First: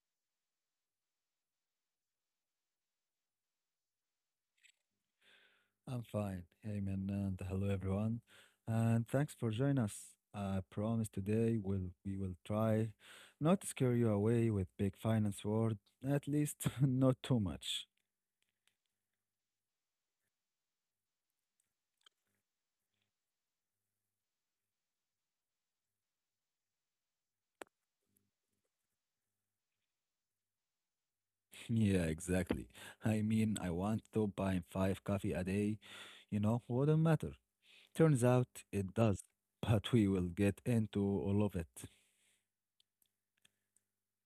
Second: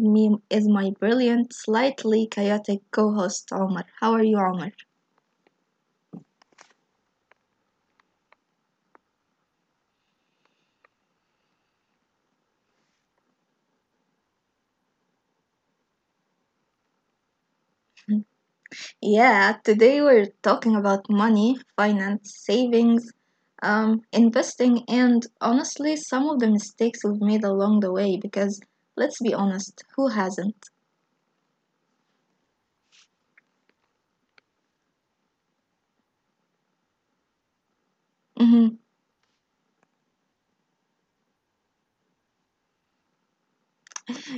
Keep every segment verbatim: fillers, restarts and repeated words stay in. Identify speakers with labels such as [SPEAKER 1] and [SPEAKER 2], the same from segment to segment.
[SPEAKER 1] me is my brilliant, slightly chaotic co host, Omar. How are you, Omar?
[SPEAKER 2] I'm fine, Ayman, and hello everyone, and thanks for joining us. I promise today we'll, we will try not to scare you away with big finance word, at least not too much.
[SPEAKER 1] Yeah, today we're talking about money, finance, savings, um, investing, and honestly, some of the mistakes we've made along the way because let's be honest, who hasn't?
[SPEAKER 2] Yeah, exactly. I mean, I want to buy five coffee a day. You know, wouldn't matter. Turns out it does, but we will get into all of it.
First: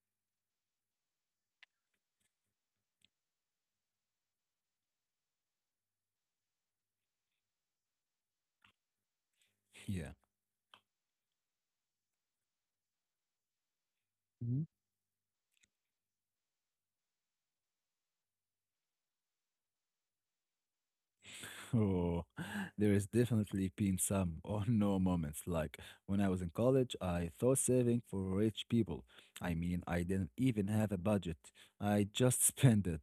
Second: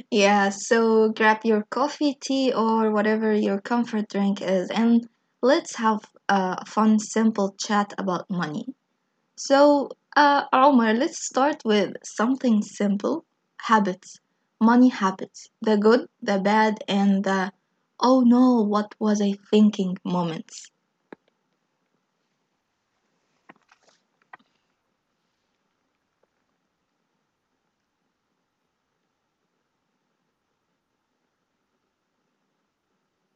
[SPEAKER 1] Yeah, so grab your coffee, tea, or whatever your comfort drink is, and let's have a fun, simple chat about money. So,
[SPEAKER 2] Yeah.
[SPEAKER 1] uh, Omar, let's start with something simple habits, money habits, the good, the bad, and the oh no, what was I thinking moments.
[SPEAKER 2] Oh, there has definitely been some or no moments. Like when I was in college, I thought saving for rich people. I mean, I didn't even have a budget. I just spent it.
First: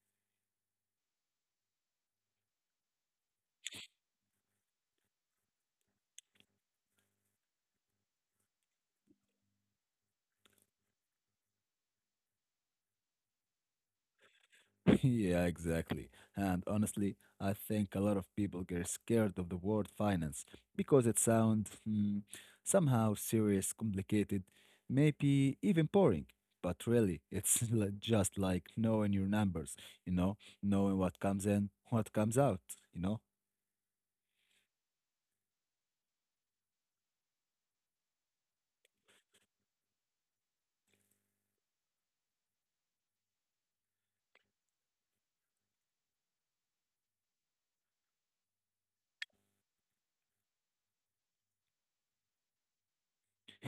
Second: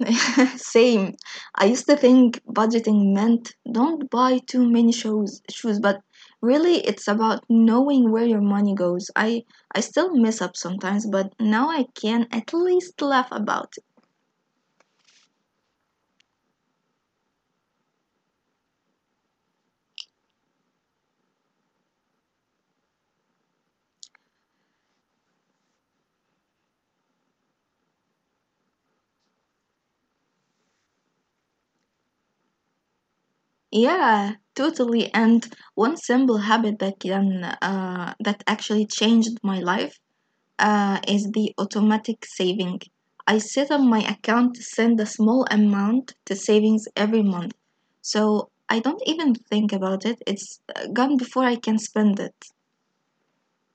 [SPEAKER 1] Same. I used to think budgeting meant don't buy too many shoes, shoes, but really it's about knowing where your money goes. I I still mess up sometimes, but now I can at least laugh about it.
[SPEAKER 2] Yeah, exactly. And honestly, I think a lot of people get scared of the word finance because it sounds hmm, somehow serious, complicated, maybe even boring. But really, it's li- just like knowing your numbers, you know, knowing what comes in, what comes out, you know.
[SPEAKER 1] Yeah, totally. And one simple habit that can uh, that actually changed my life uh, is the automatic saving. I set up my account to send a small amount to savings every month, so I don't even think about it. It's uh, gone before I can spend it.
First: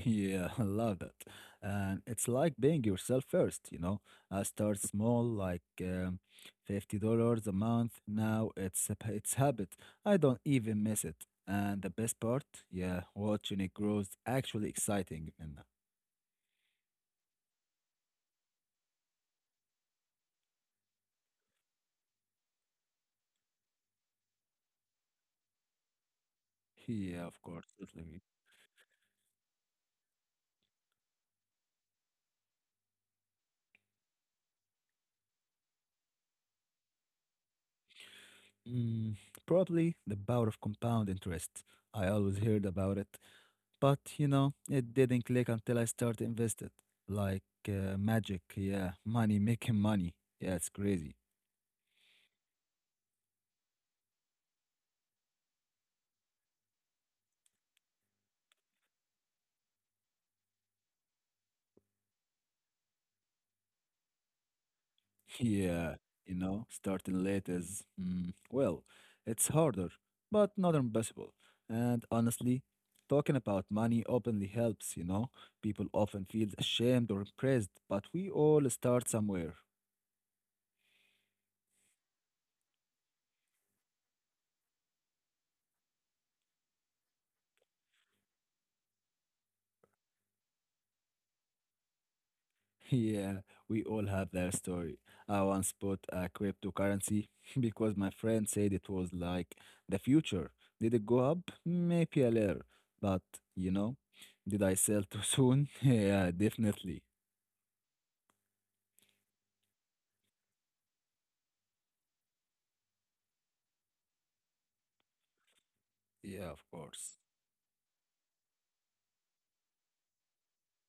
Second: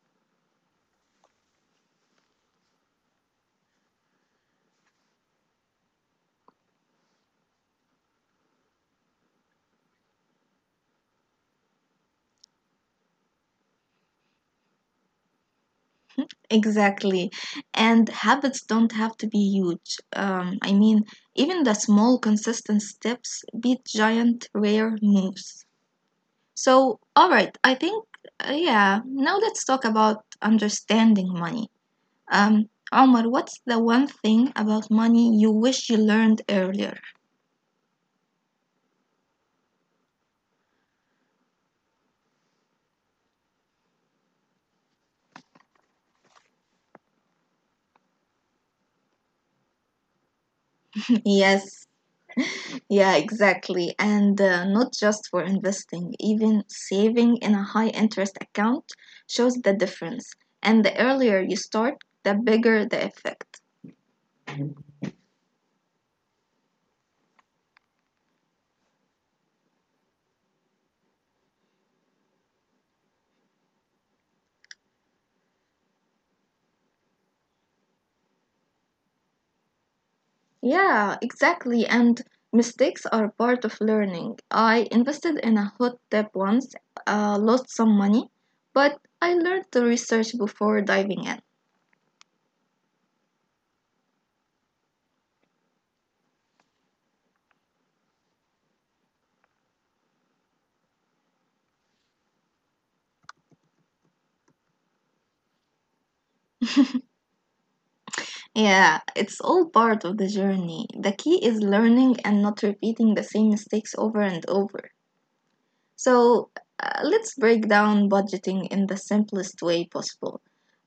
[SPEAKER 2] Yeah, I love that. And it's like being yourself first, you know. I start small, like um, fifty dollars a month. Now it's a, p- it's habit. I don't even miss it. And the best part, yeah, watching it grows actually exciting. And
[SPEAKER 1] Exactly. And habits don't have to be huge. Um, I mean, even the small, consistent steps beat giant, rare moves. So,
[SPEAKER 2] yeah,
[SPEAKER 1] all
[SPEAKER 2] of
[SPEAKER 1] right,
[SPEAKER 2] course,
[SPEAKER 1] I
[SPEAKER 2] totally
[SPEAKER 1] think,
[SPEAKER 2] agree.
[SPEAKER 1] uh, yeah, now let's talk about understanding money. Um, Omar, what's the one thing about money you wish you learned earlier?
[SPEAKER 2] Mm, probably the power of compound interest. I always heard about it, but you know, it didn't click until I started invested. Like uh, magic, yeah, money making money. Yeah, it's crazy.
[SPEAKER 1] Yes, yeah, exactly. And uh, not just for investing, even saving in a high interest account shows the difference. And the earlier you start, the bigger the effect.
[SPEAKER 2] Yeah, you know, starting late is, mm, well, it's harder, but not impossible. And honestly, talking about money openly helps, you know. People often feel ashamed or impressed, but we all start somewhere.
[SPEAKER 1] Yeah, exactly. And mistakes are part of learning. I invested in a hot tip once, uh, lost some money, but I learned to research before diving in.
[SPEAKER 2] Yeah, we all have their story. I once bought a cryptocurrency because my friend said it was like the future. Did it go up? Maybe a little, but you know, did I sell too soon? Yeah, definitely.
[SPEAKER 1] Yeah, it's all part of the journey. The key is learning and not repeating the same mistakes over and over.
[SPEAKER 2] Yeah,
[SPEAKER 1] So,
[SPEAKER 2] of
[SPEAKER 1] uh,
[SPEAKER 2] course.
[SPEAKER 1] let's break down budgeting in the simplest way possible.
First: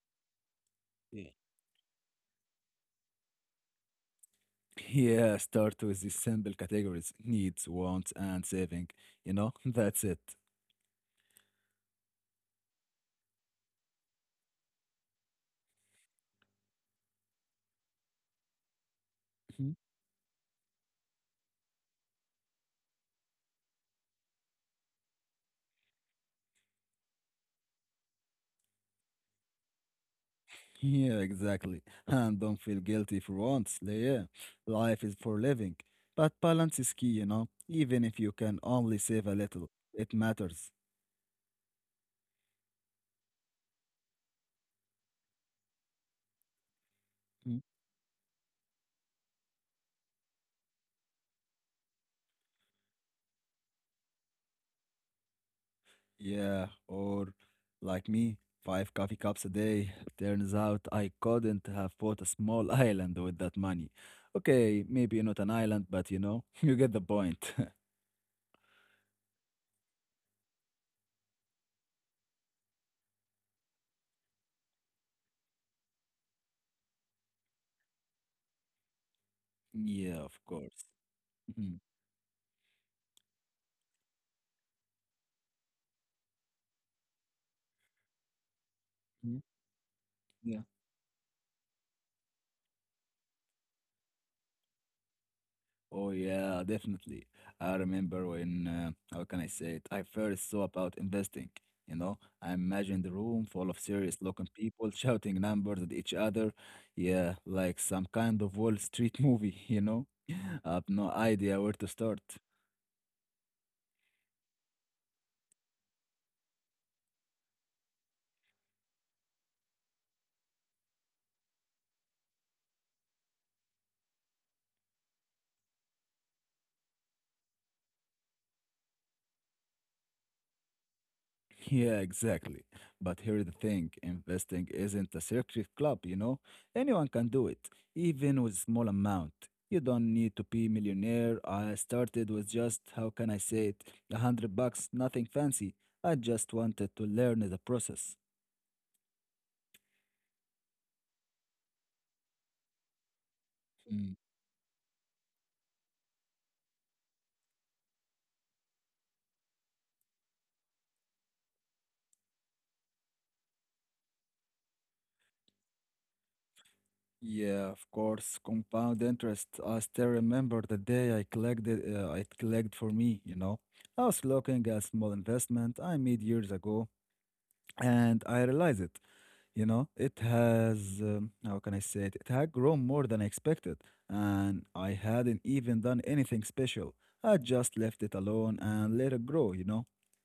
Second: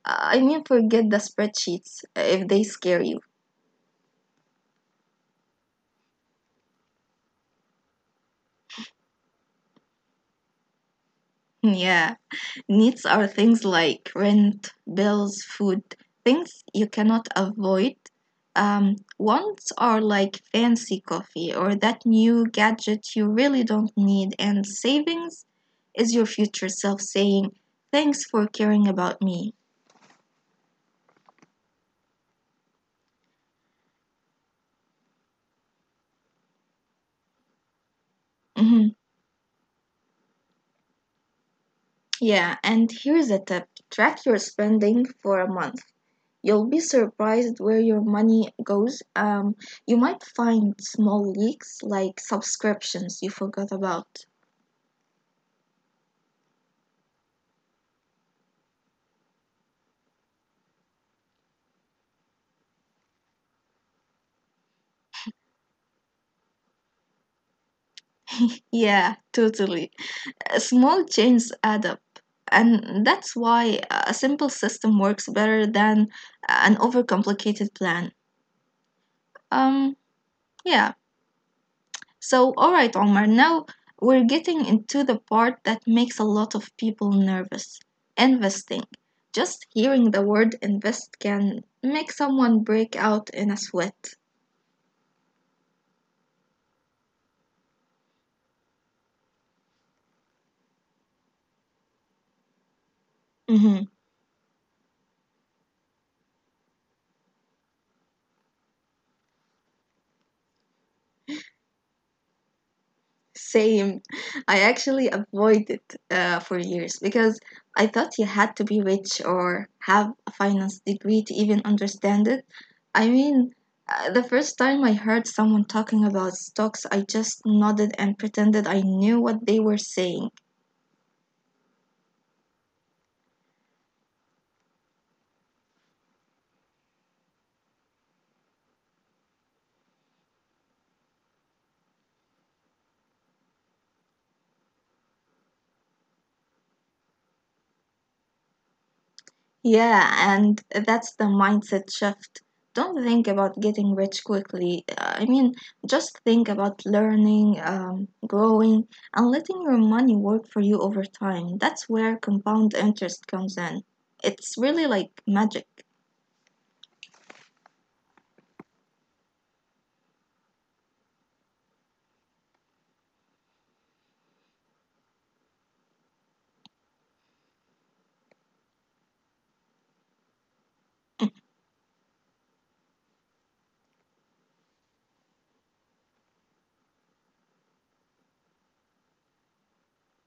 [SPEAKER 1] Uh, I mean, forget the
[SPEAKER 2] Yeah.
[SPEAKER 1] spreadsheets uh, if they scare you.
[SPEAKER 2] Yeah, start with the simple categories needs, wants, and saving. You know, that's it.
[SPEAKER 1] Yeah. Needs are things like rent, bills, food, things you cannot avoid. Um, wants
[SPEAKER 2] Mhm.
[SPEAKER 1] are like fancy coffee or that new gadget you really don't need, and savings is your future self saying, thanks for caring about me.
[SPEAKER 2] Yeah, exactly. And don't feel guilty for once. Yeah, life is for living. But balance is key, you know. Even if you can
[SPEAKER 1] Mhm.
[SPEAKER 2] only save a little, it matters.
[SPEAKER 1] Yeah, and here's a tip track your spending for a month. You'll be
[SPEAKER 2] Mm-hmm.
[SPEAKER 1] surprised where your money goes. Um, you might find small leaks like subscriptions you forgot about.
[SPEAKER 2] Yeah, or like me, five coffee cups a day. Turns out I couldn't have bought a small island with that money. Okay, maybe not an island, but you know, you get the point.
[SPEAKER 1] Yeah, totally. Uh, Small changes add up. And that's why a simple system works better than an overcomplicated plan. Um,
[SPEAKER 2] Yeah, of course.
[SPEAKER 1] yeah.
[SPEAKER 2] Mhm.
[SPEAKER 1] So, all right, Omar, now we're getting into the part that makes a lot of people nervous investing.
[SPEAKER 2] Mhm.
[SPEAKER 1] Just hearing the word
[SPEAKER 2] Yeah.
[SPEAKER 1] invest can make someone break out in a sweat.
[SPEAKER 2] Oh yeah, definitely. I remember when, uh, how can I say it? I first saw about investing. You know, I imagined the room full of
[SPEAKER 1] Mm-hmm.
[SPEAKER 2] serious-looking people shouting numbers at each other. Yeah, like some kind of Wall Street movie, you know? I have no idea where to start.
[SPEAKER 1] Same. I actually avoided uh, for years because I thought you had to be rich or have a finance degree to even understand it. I mean, uh, the first time I heard someone talking about stocks, I just nodded and pretended I knew what they were saying.
[SPEAKER 2] Yeah, exactly. But here's the thing, investing isn't a secret club, you know? Anyone can do it, even with small amount. You don't need to be millionaire. I started with just, how can I say it, a hundred bucks, nothing fancy. I just wanted to learn the process.
[SPEAKER 1] Yeah, and that's the mindset shift. Don't think about getting
[SPEAKER 2] Mm,
[SPEAKER 1] rich quickly. Uh, I mean, just think about learning, um, growing, and letting your money work for you over time. That's where compound interest comes in. It's really like magic.
[SPEAKER 2] Yeah, of course, compound interest. I still remember the day I collected, uh, it collected for me, you know? I was looking at small investment I made years ago, and I realized it. You know, it has, um, how can I say it? It had grown more than I expected, and I hadn't even done anything special. I just left it alone and let it grow, you know?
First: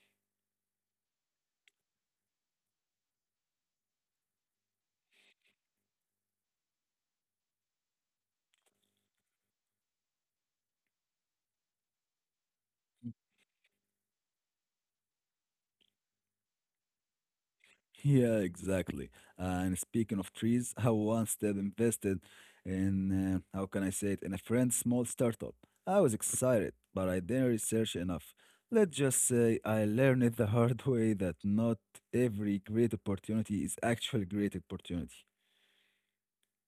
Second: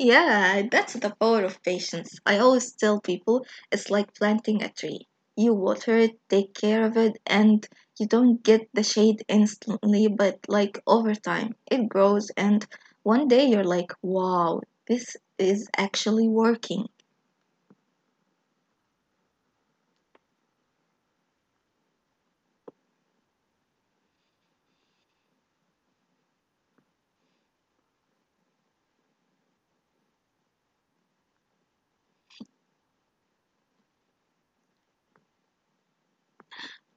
[SPEAKER 1] Yeah, that's the power of patience. I always tell people it's like planting a tree. You water it, take care of it, and you don't get the shade instantly, but like over time, it grows, and one day you're like, wow, this is actually working.
[SPEAKER 2] Yeah, exactly. And speaking of trees, I once did invested in, uh, how can I say it, in a friend's small startup. I was excited, but I didn't research enough. Let's just say I learned it the hard way that not every great opportunity is actually great opportunity.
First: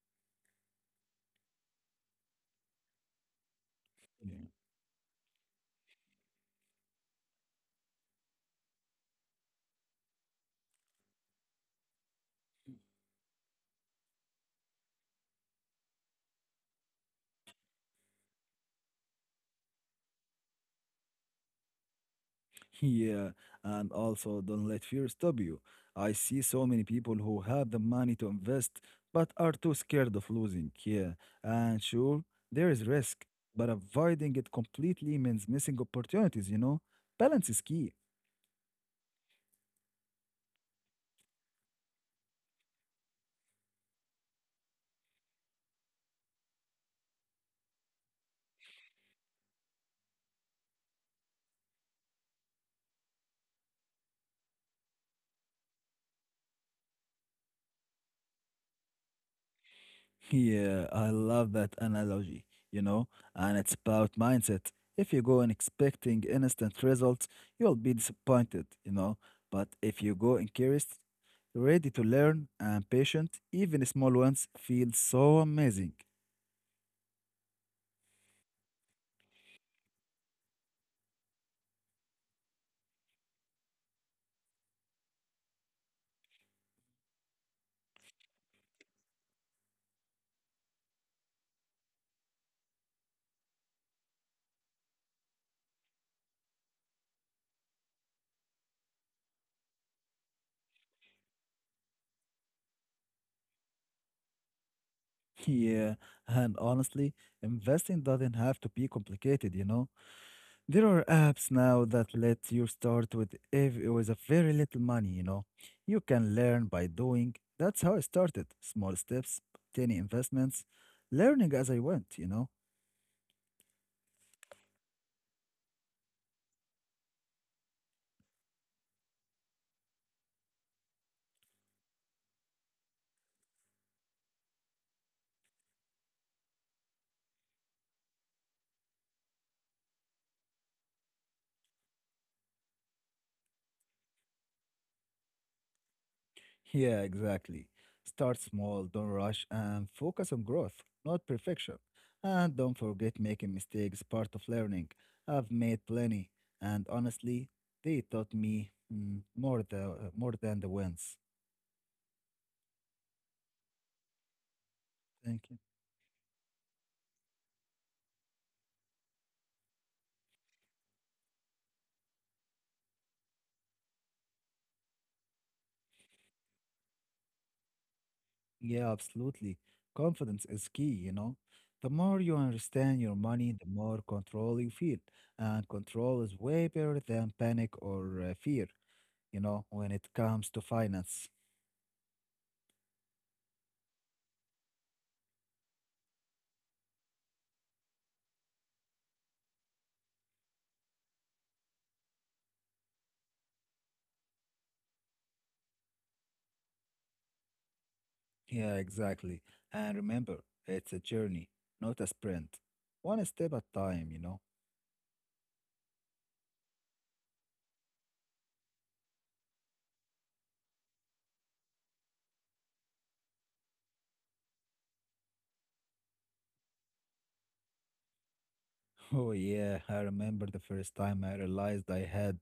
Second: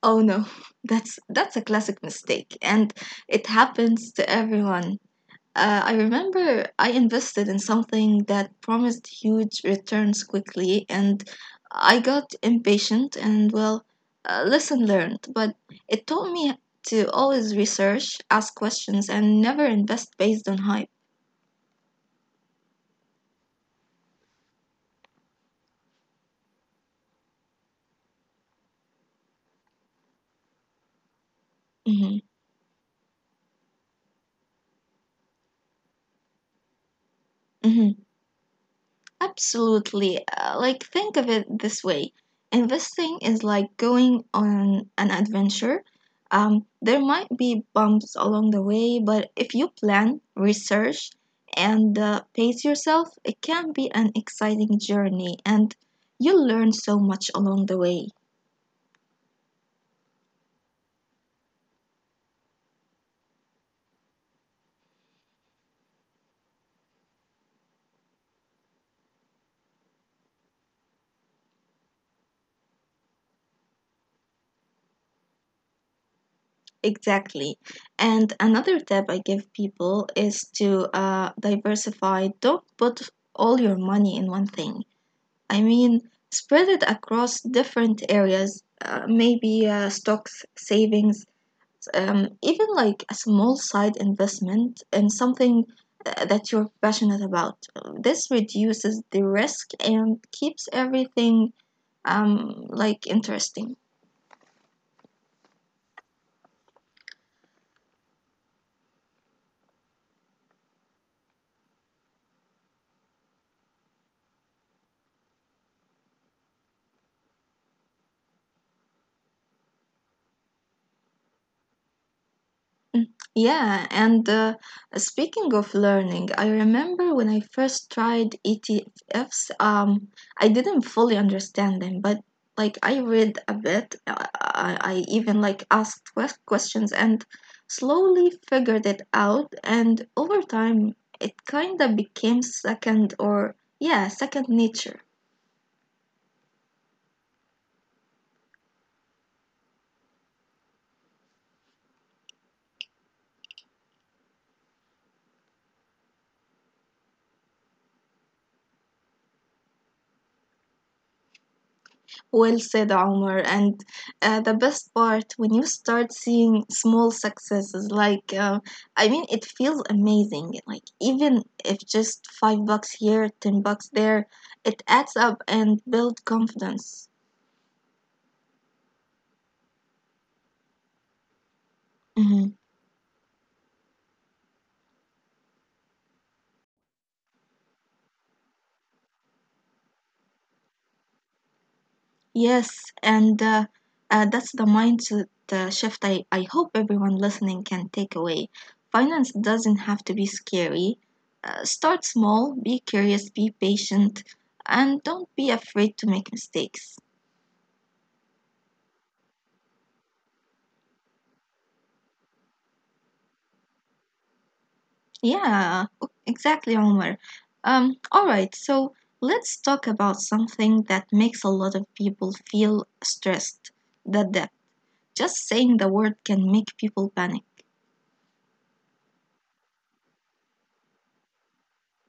[SPEAKER 1] Oh no, that's that's a classic mistake, and it happens to everyone. Uh, I remember I invested in something that promised huge returns quickly, and I got impatient and, well, uh, lesson learned. But it taught me to always research, ask questions, and never invest based on hype.
[SPEAKER 2] Yeah, and also don't let fear stop you. I see so many people who have the money to invest but are too scared of losing. Yeah, and sure,
[SPEAKER 1] hmm
[SPEAKER 2] there is risk, but avoiding it completely means missing opportunities, you know? Balance is key.
[SPEAKER 1] hmm Absolutely. Uh, like, think of it this way investing is like going on an adventure. Um, there might be bumps along the way, but if you plan, research, and uh, pace yourself, it can be an exciting journey and you'll learn so much along the way.
[SPEAKER 2] Yeah, I love that analogy, you know, and it's about mindset. If you go in expecting instant results, you'll be disappointed, you know. But if you go in curious, ready to learn, and patient, even small ones feel so amazing.
[SPEAKER 1] Exactly. And another tip I give people is to uh, diversify. Don't put all your money in one thing I mean, spread it across different areas, uh, maybe uh, stocks, savings, um, even like a small side investment in something uh, that you're passionate about. This reduces the risk and keeps everything um, like interesting.
[SPEAKER 2] Yeah, and honestly, investing doesn't have to be complicated, you know. There are apps now that let you start with ev with a very little money, you know. You can learn by doing. That's how I started. Small steps, tiny investments, learning as I went, you know.
[SPEAKER 1] Mm, Yeah, and uh, speaking of learning, I remember when I first tried E T Fs, um, I didn't fully understand them, but like I read a bit, I, I I even like asked quest- questions and slowly figured it out, and over time it kind of became second or yeah, second nature.
[SPEAKER 2] Yeah, exactly. Start small, don't rush, and focus on growth, not perfection. And don't forget making mistakes, part of learning. I've made plenty, and honestly, they taught me mm, more the more than the wins.
[SPEAKER 1] Well said, Omar. And uh, the best
[SPEAKER 2] Thank you.
[SPEAKER 1] part when you start seeing small successes, like uh, I mean, it feels amazing. Like even if just five bucks here, ten bucks there, it adds up and build confidence.
[SPEAKER 2] Yeah, absolutely. Confidence is key, you know. The more you understand your money, the more control you feel. And control is way better than panic or uh, fear, you know, when it comes to finance.
[SPEAKER 1] Yes, and uh, uh, that's the mindset uh, shift I, I hope everyone listening can take away. Finance doesn't have to be scary. Uh, start small, be curious, be patient, and don't be afraid to make mistakes.
[SPEAKER 2] Yeah, exactly. And remember, it's a journey, not a sprint. One step at a time, you know.
[SPEAKER 1] Yeah, o- exactly, Omar. Um, all right, so let's talk about something that makes a lot of people feel stressed the debt. Just saying the word can make people panic.
[SPEAKER 2] Oh yeah, I remember the first time I realized I had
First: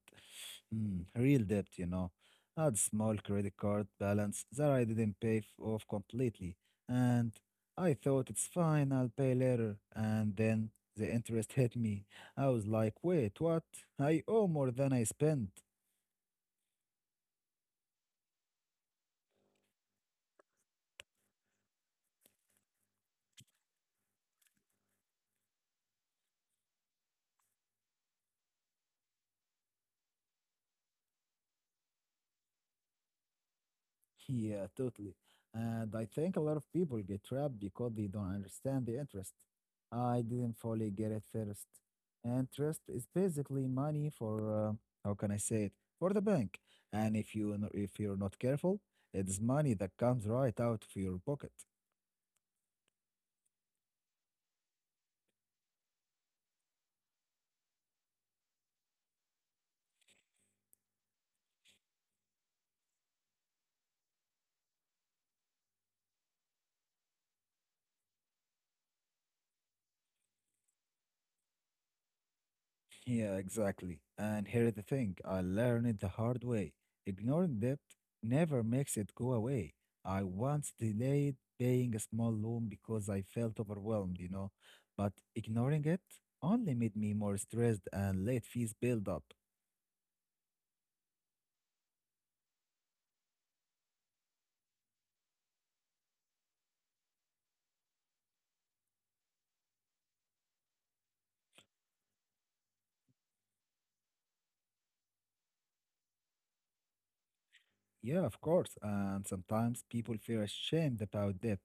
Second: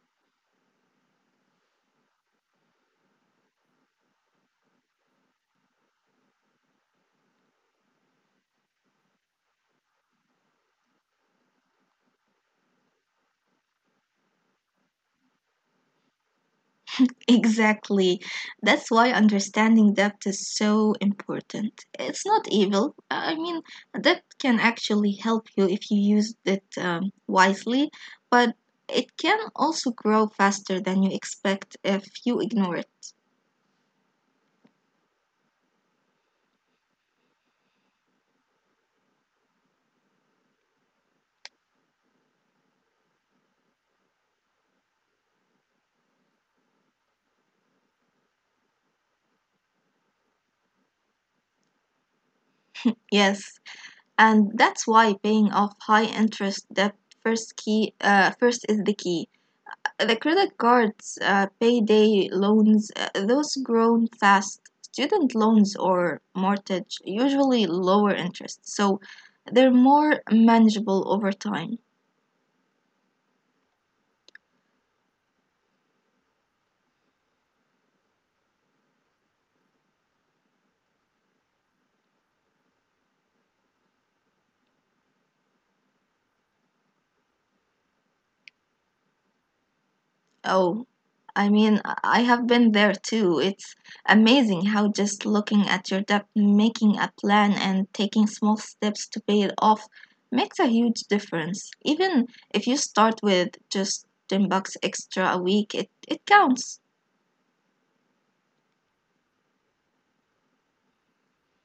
[SPEAKER 2] mm, real debt, you know. I had small credit card balance that I didn't pay f- off completely, and I thought it's fine, I'll pay later, and then the interest hit me. I was like, "Wait, what? I owe more than I spent."
[SPEAKER 1] Exactly. That's why understanding debt is so important. It's not evil. I mean, debt can actually help you if you use it um, wisely, but it can also grow faster than you expect if you ignore it.
[SPEAKER 2] Yeah, totally. And I think a lot of people get trapped because they don't understand the interest. I didn't fully get it first. Interest is basically money for uh, how can I say it? For the bank. And if you n- if you're not careful, it's money that comes right out of your pocket.
[SPEAKER 1] Yes, and that's why paying off high interest debt first key uh, first is the key. The credit cards, uh, payday loans, uh, those grown fast. Student loans or mortgage usually lower interest, so they're more manageable over time.
[SPEAKER 2] Yeah, exactly. And here's the thing I learned it the hard way. Ignoring debt never makes it go away. I once delayed paying a small loan because I felt overwhelmed, you know, but ignoring it only made me more stressed and late fees build up.
[SPEAKER 1] Oh, I mean, I I have been there too. It's amazing how just looking at your debt, making a plan, and taking small steps to pay it off makes a huge difference. Even if you start with just ten bucks extra a week, it, it counts.
[SPEAKER 2] Yeah, of course. And sometimes people feel ashamed about debt,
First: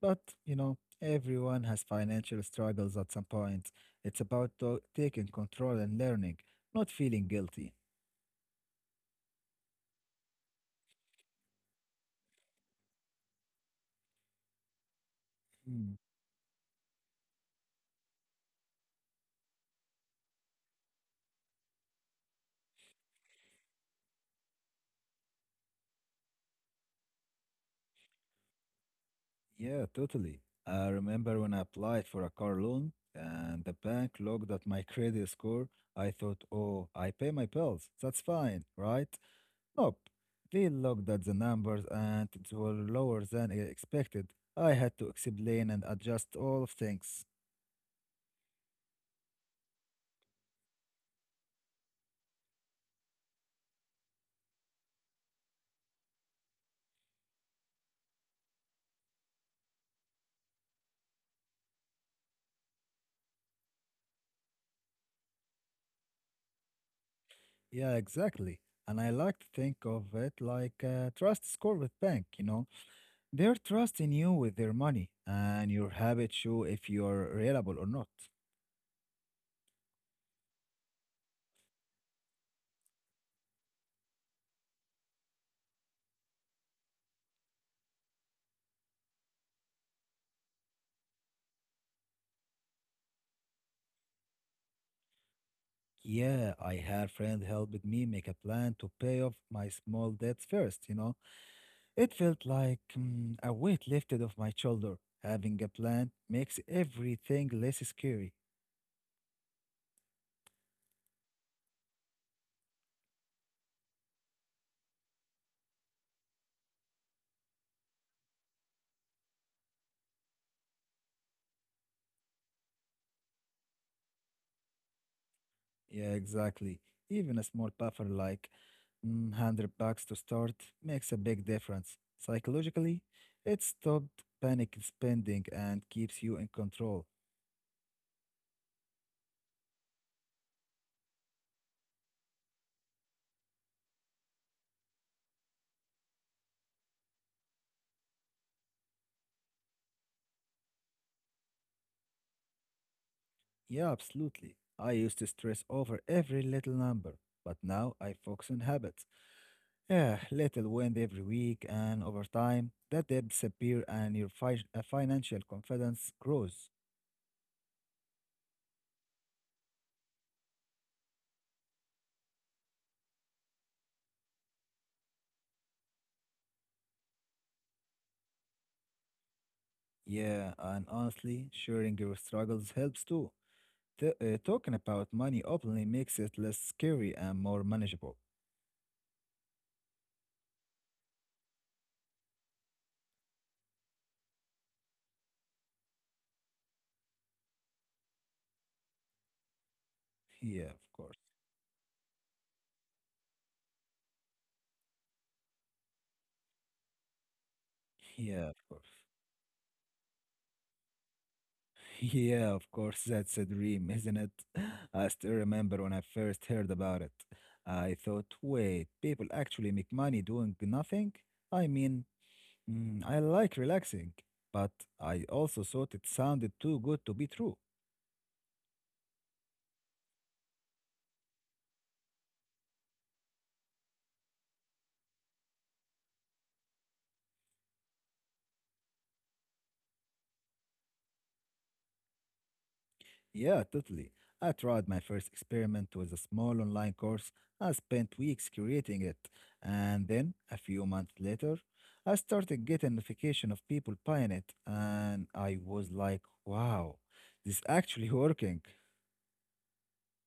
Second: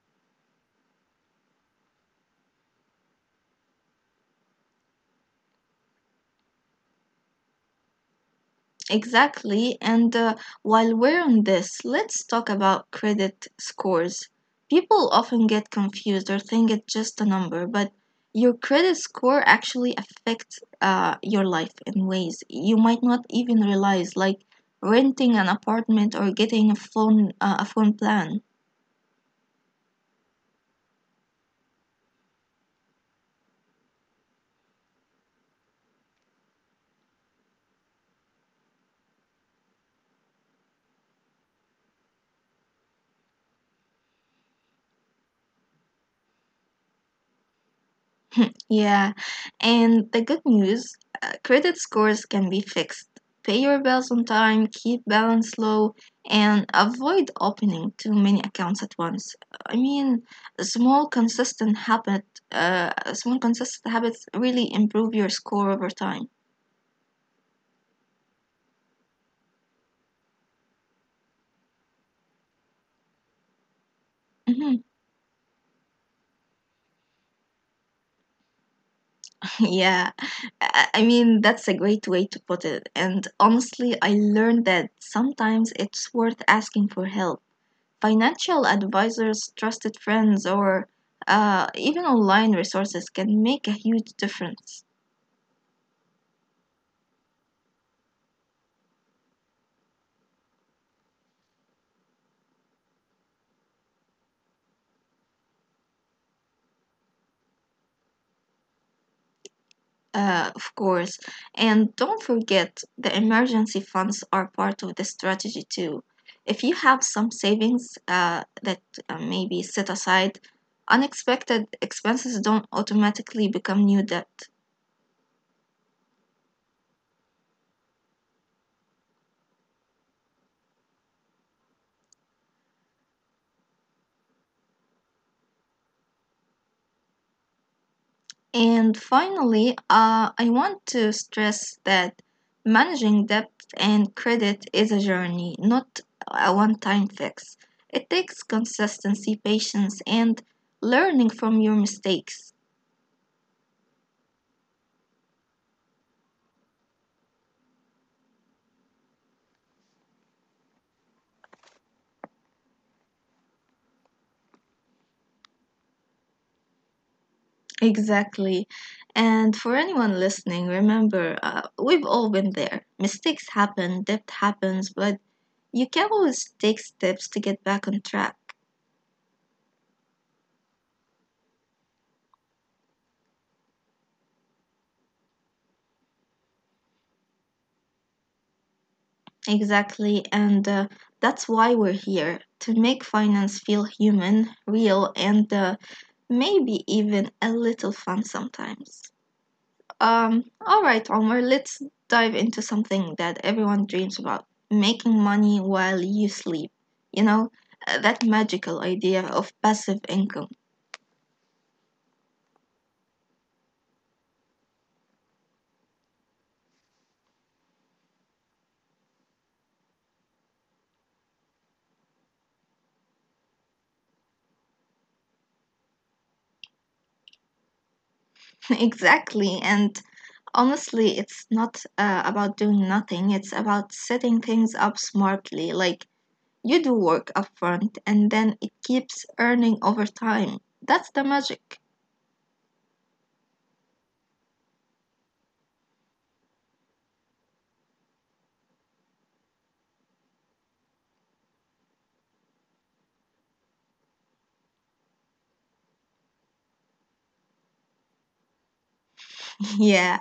[SPEAKER 2] but, you know, everyone has financial struggles at some point. It's about to- taking control and learning, not feeling guilty.
[SPEAKER 1] Exactly. And uh, while we're on this, let's talk about credit scores. People often get
[SPEAKER 2] Hmm.
[SPEAKER 1] confused or think it's just a number, but your credit score actually affects uh, your life in ways you might not even realize, like renting an apartment or getting a phone uh, a phone plan.
[SPEAKER 2] Yeah, totally. I remember when I applied for a car loan and the bank looked at my credit score. I thought, oh, I pay my bills. That's fine, right? Nope. They looked at the numbers and it were lower than I expected. I had to explain and adjust all of things.
[SPEAKER 1] Yeah, and the good news uh, credit scores can be fixed. Pay your bills on time, keep balance low, and avoid opening too many accounts at once. I mean, small consistent habit, uh, small consistent habits really improve your score over time.
[SPEAKER 2] Yeah, exactly. And I like to think of it like a trust score with bank, you know. They're trusting you with their
[SPEAKER 1] Mhm.
[SPEAKER 2] money and your habits show if you're reliable or not.
[SPEAKER 1] Yeah, I I mean, that's a great way to put it. And honestly, I learned that sometimes it's worth asking for help. Financial advisors, trusted friends, or uh, even online resources can make a huge difference,
[SPEAKER 2] Yeah, I had friend helped me make a plan to pay off my small debts first, you know. It felt like mm, a weight lifted off my shoulder. Having a plan makes everything less scary.
[SPEAKER 1] uh, of course. And don't forget, the emergency funds are part of the strategy too. If you have some savings uh, that uh, may be set aside, unexpected expenses don't automatically become new debt.
[SPEAKER 2] Yeah, exactly. Even a small buffer like mm, one hundred bucks to start makes a big difference. Psychologically, it stopped panic spending and keeps you in control.
[SPEAKER 1] And finally, uh, I want to stress that managing debt and credit is a journey, not a one time fix. It takes consistency, patience, and learning from your mistakes.
[SPEAKER 2] Yeah, absolutely. I used to stress over every little number, but now I focus on habits. Yeah, little wind every week and over time, that debts appear and your fi- uh, financial confidence grows.
[SPEAKER 1] Exactly. And for anyone listening, remember, uh, we've all been there. Mistakes happen, debt happens, but you can always take steps to get back on track.
[SPEAKER 2] Yeah, and honestly, sharing your struggles helps too. T- uh, talking about money openly makes it less scary and more manageable.
[SPEAKER 1] Exactly, and uh, that's why we're here to make finance feel human, real, and uh, maybe even a little fun sometimes. Um,
[SPEAKER 2] Yeah,
[SPEAKER 1] all
[SPEAKER 2] of
[SPEAKER 1] right,
[SPEAKER 2] course.
[SPEAKER 1] Omar, let's dive into something that everyone dreams about making money while you sleep. You know, uh, that
[SPEAKER 2] Yeah, of course.
[SPEAKER 1] magical idea of passive income.
[SPEAKER 2] Yeah, of course, that's a dream, isn't it? I still remember when I first heard about it. I thought, wait, people actually make money doing nothing? I mean, Mm, I like relaxing, but I also thought it sounded too good to be true.
[SPEAKER 1] Exactly, and honestly, it's not uh, about doing nothing, it's about setting things up smartly, like you do work up front, and then it keeps earning over time. That's the magic.
[SPEAKER 2] Yeah, totally. I tried my first experiment with a small online course. I spent weeks creating it, and then a few months later, I started getting notification of people buying it, and I was like, "Wow, this is actually working."
[SPEAKER 1] Yeah,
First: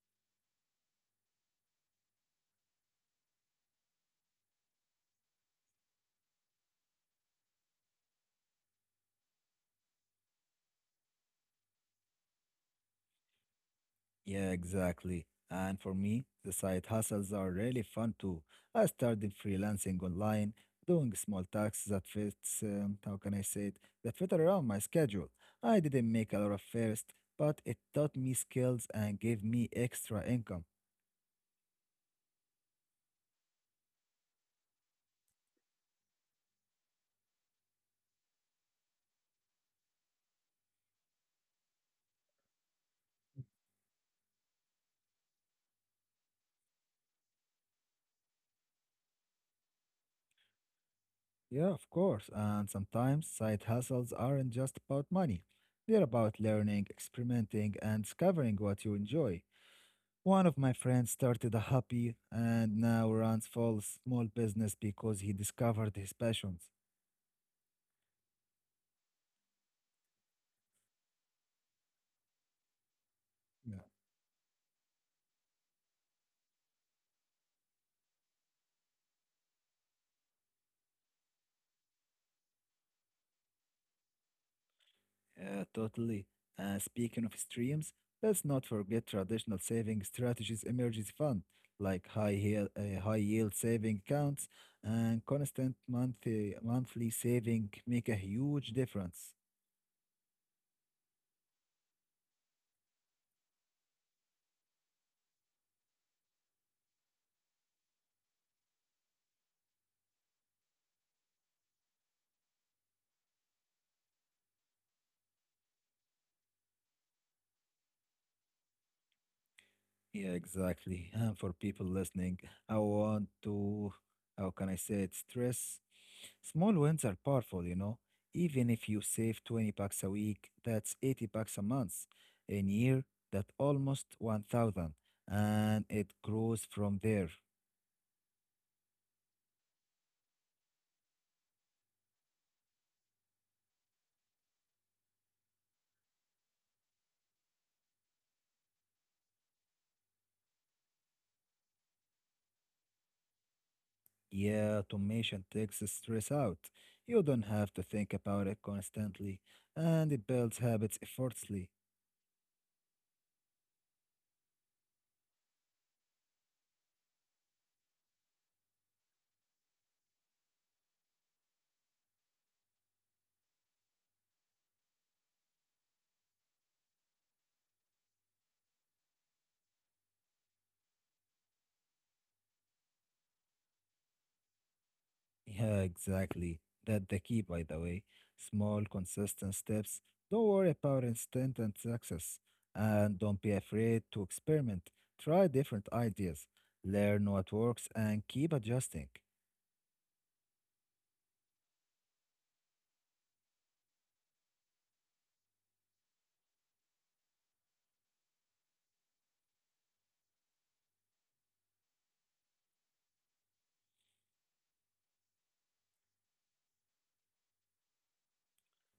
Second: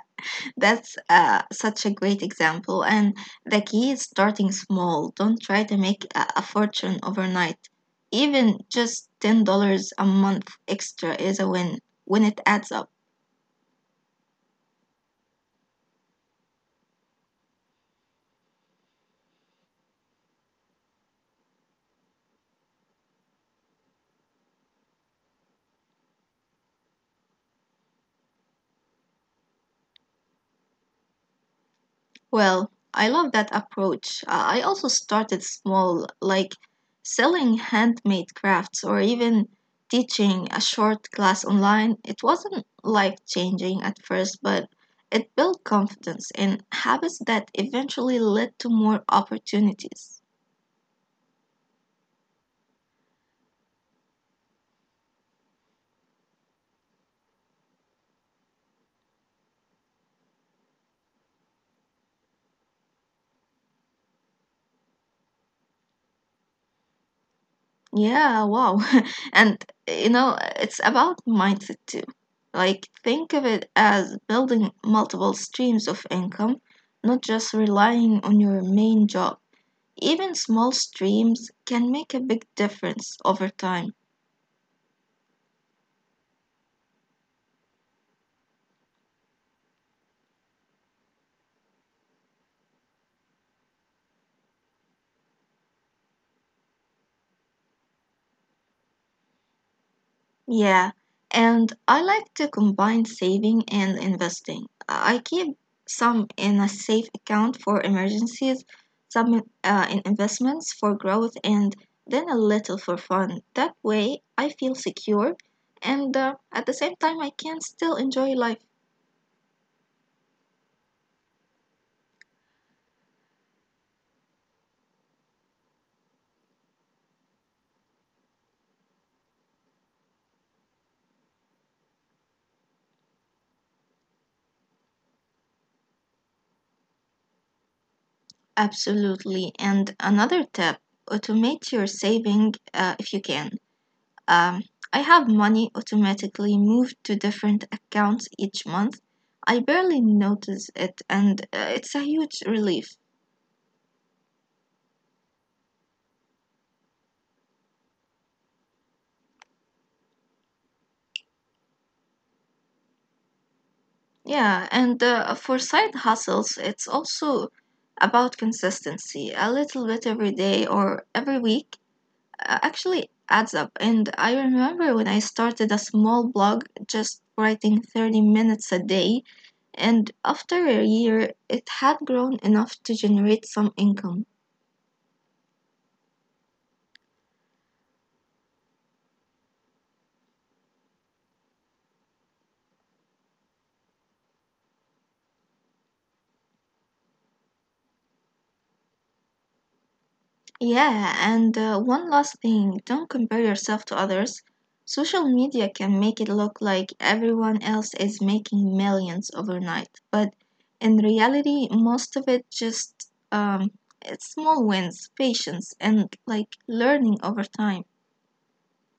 [SPEAKER 1] that's uh, such a great example. And the key is starting small. Don't try to make a, a fortune overnight. Even just ten dollars a month extra is a win when it adds up.
[SPEAKER 2] Yeah, exactly. And for me, the side hustles are really fun too. I started freelancing online, doing small tasks that fits, um, how can I say it, that fit around my schedule. I didn't make a lot of first, but it taught me skills and gave me extra income.
[SPEAKER 1] Well, I love that approach. Uh, I also started small, like selling handmade crafts or even teaching a short class online. It wasn't life changing at first, but it built confidence and habits that eventually led to more opportunities.
[SPEAKER 2] Yeah, of course. And sometimes side hustles aren't just about money. They're about learning, experimenting, and discovering what you enjoy. One of my friends started a hobby and now runs full small business because he discovered his passions.
[SPEAKER 1] Yeah, wow. And you know, it's about mindset too. Like, think of it
[SPEAKER 2] Yeah,
[SPEAKER 1] as building multiple streams of income, not just relying on your main job. Even small streams can make a big difference over time.
[SPEAKER 2] Yeah, totally. Uh, speaking of streams, let's not forget traditional saving strategies emergency fund, like high yield, uh, high yield saving accounts and constant monthly monthly saving make a huge difference.
[SPEAKER 1] Yeah, and I like to combine saving and investing. I keep some in a safe account for emergencies, some uh, in investments for growth, and then a little for fun. That way, I feel secure, and uh, at the same time, I can still enjoy life.
[SPEAKER 2] Yeah, exactly. And for people listening, I want to, how can I say it, stress. Small wins are powerful, you know. Even if you save twenty bucks a week, that's eighty bucks a month. In year, that almost one thousand. And it grows from there.
[SPEAKER 1] Absolutely. And another tip automate your saving uh, if you can. Um, I have money automatically moved to different accounts each month. I barely notice it, and uh, it's a huge relief.
[SPEAKER 2] Yeah, automation takes the stress out. You don't have to think about it constantly. And it builds habits effortlessly.
[SPEAKER 1] Yeah, and uh, for side hustles, it's also about consistency. A little bit every day or every week uh, actually adds up. And I remember when I started a small blog, just writing thirty minutes a day, and after a year, it had grown enough to generate some income.
[SPEAKER 2] Yeah, exactly. That's the key, by the way. Small, consistent steps. Don't worry about instant and success. And don't be afraid to experiment. Try different ideas. Learn what works and keep adjusting.
[SPEAKER 1] Yeah, and uh, one last thing, don't compare yourself to others. Social media can make it look like everyone else is making millions overnight, but in reality, most of it just um, it's small wins, patience, and like learning over time.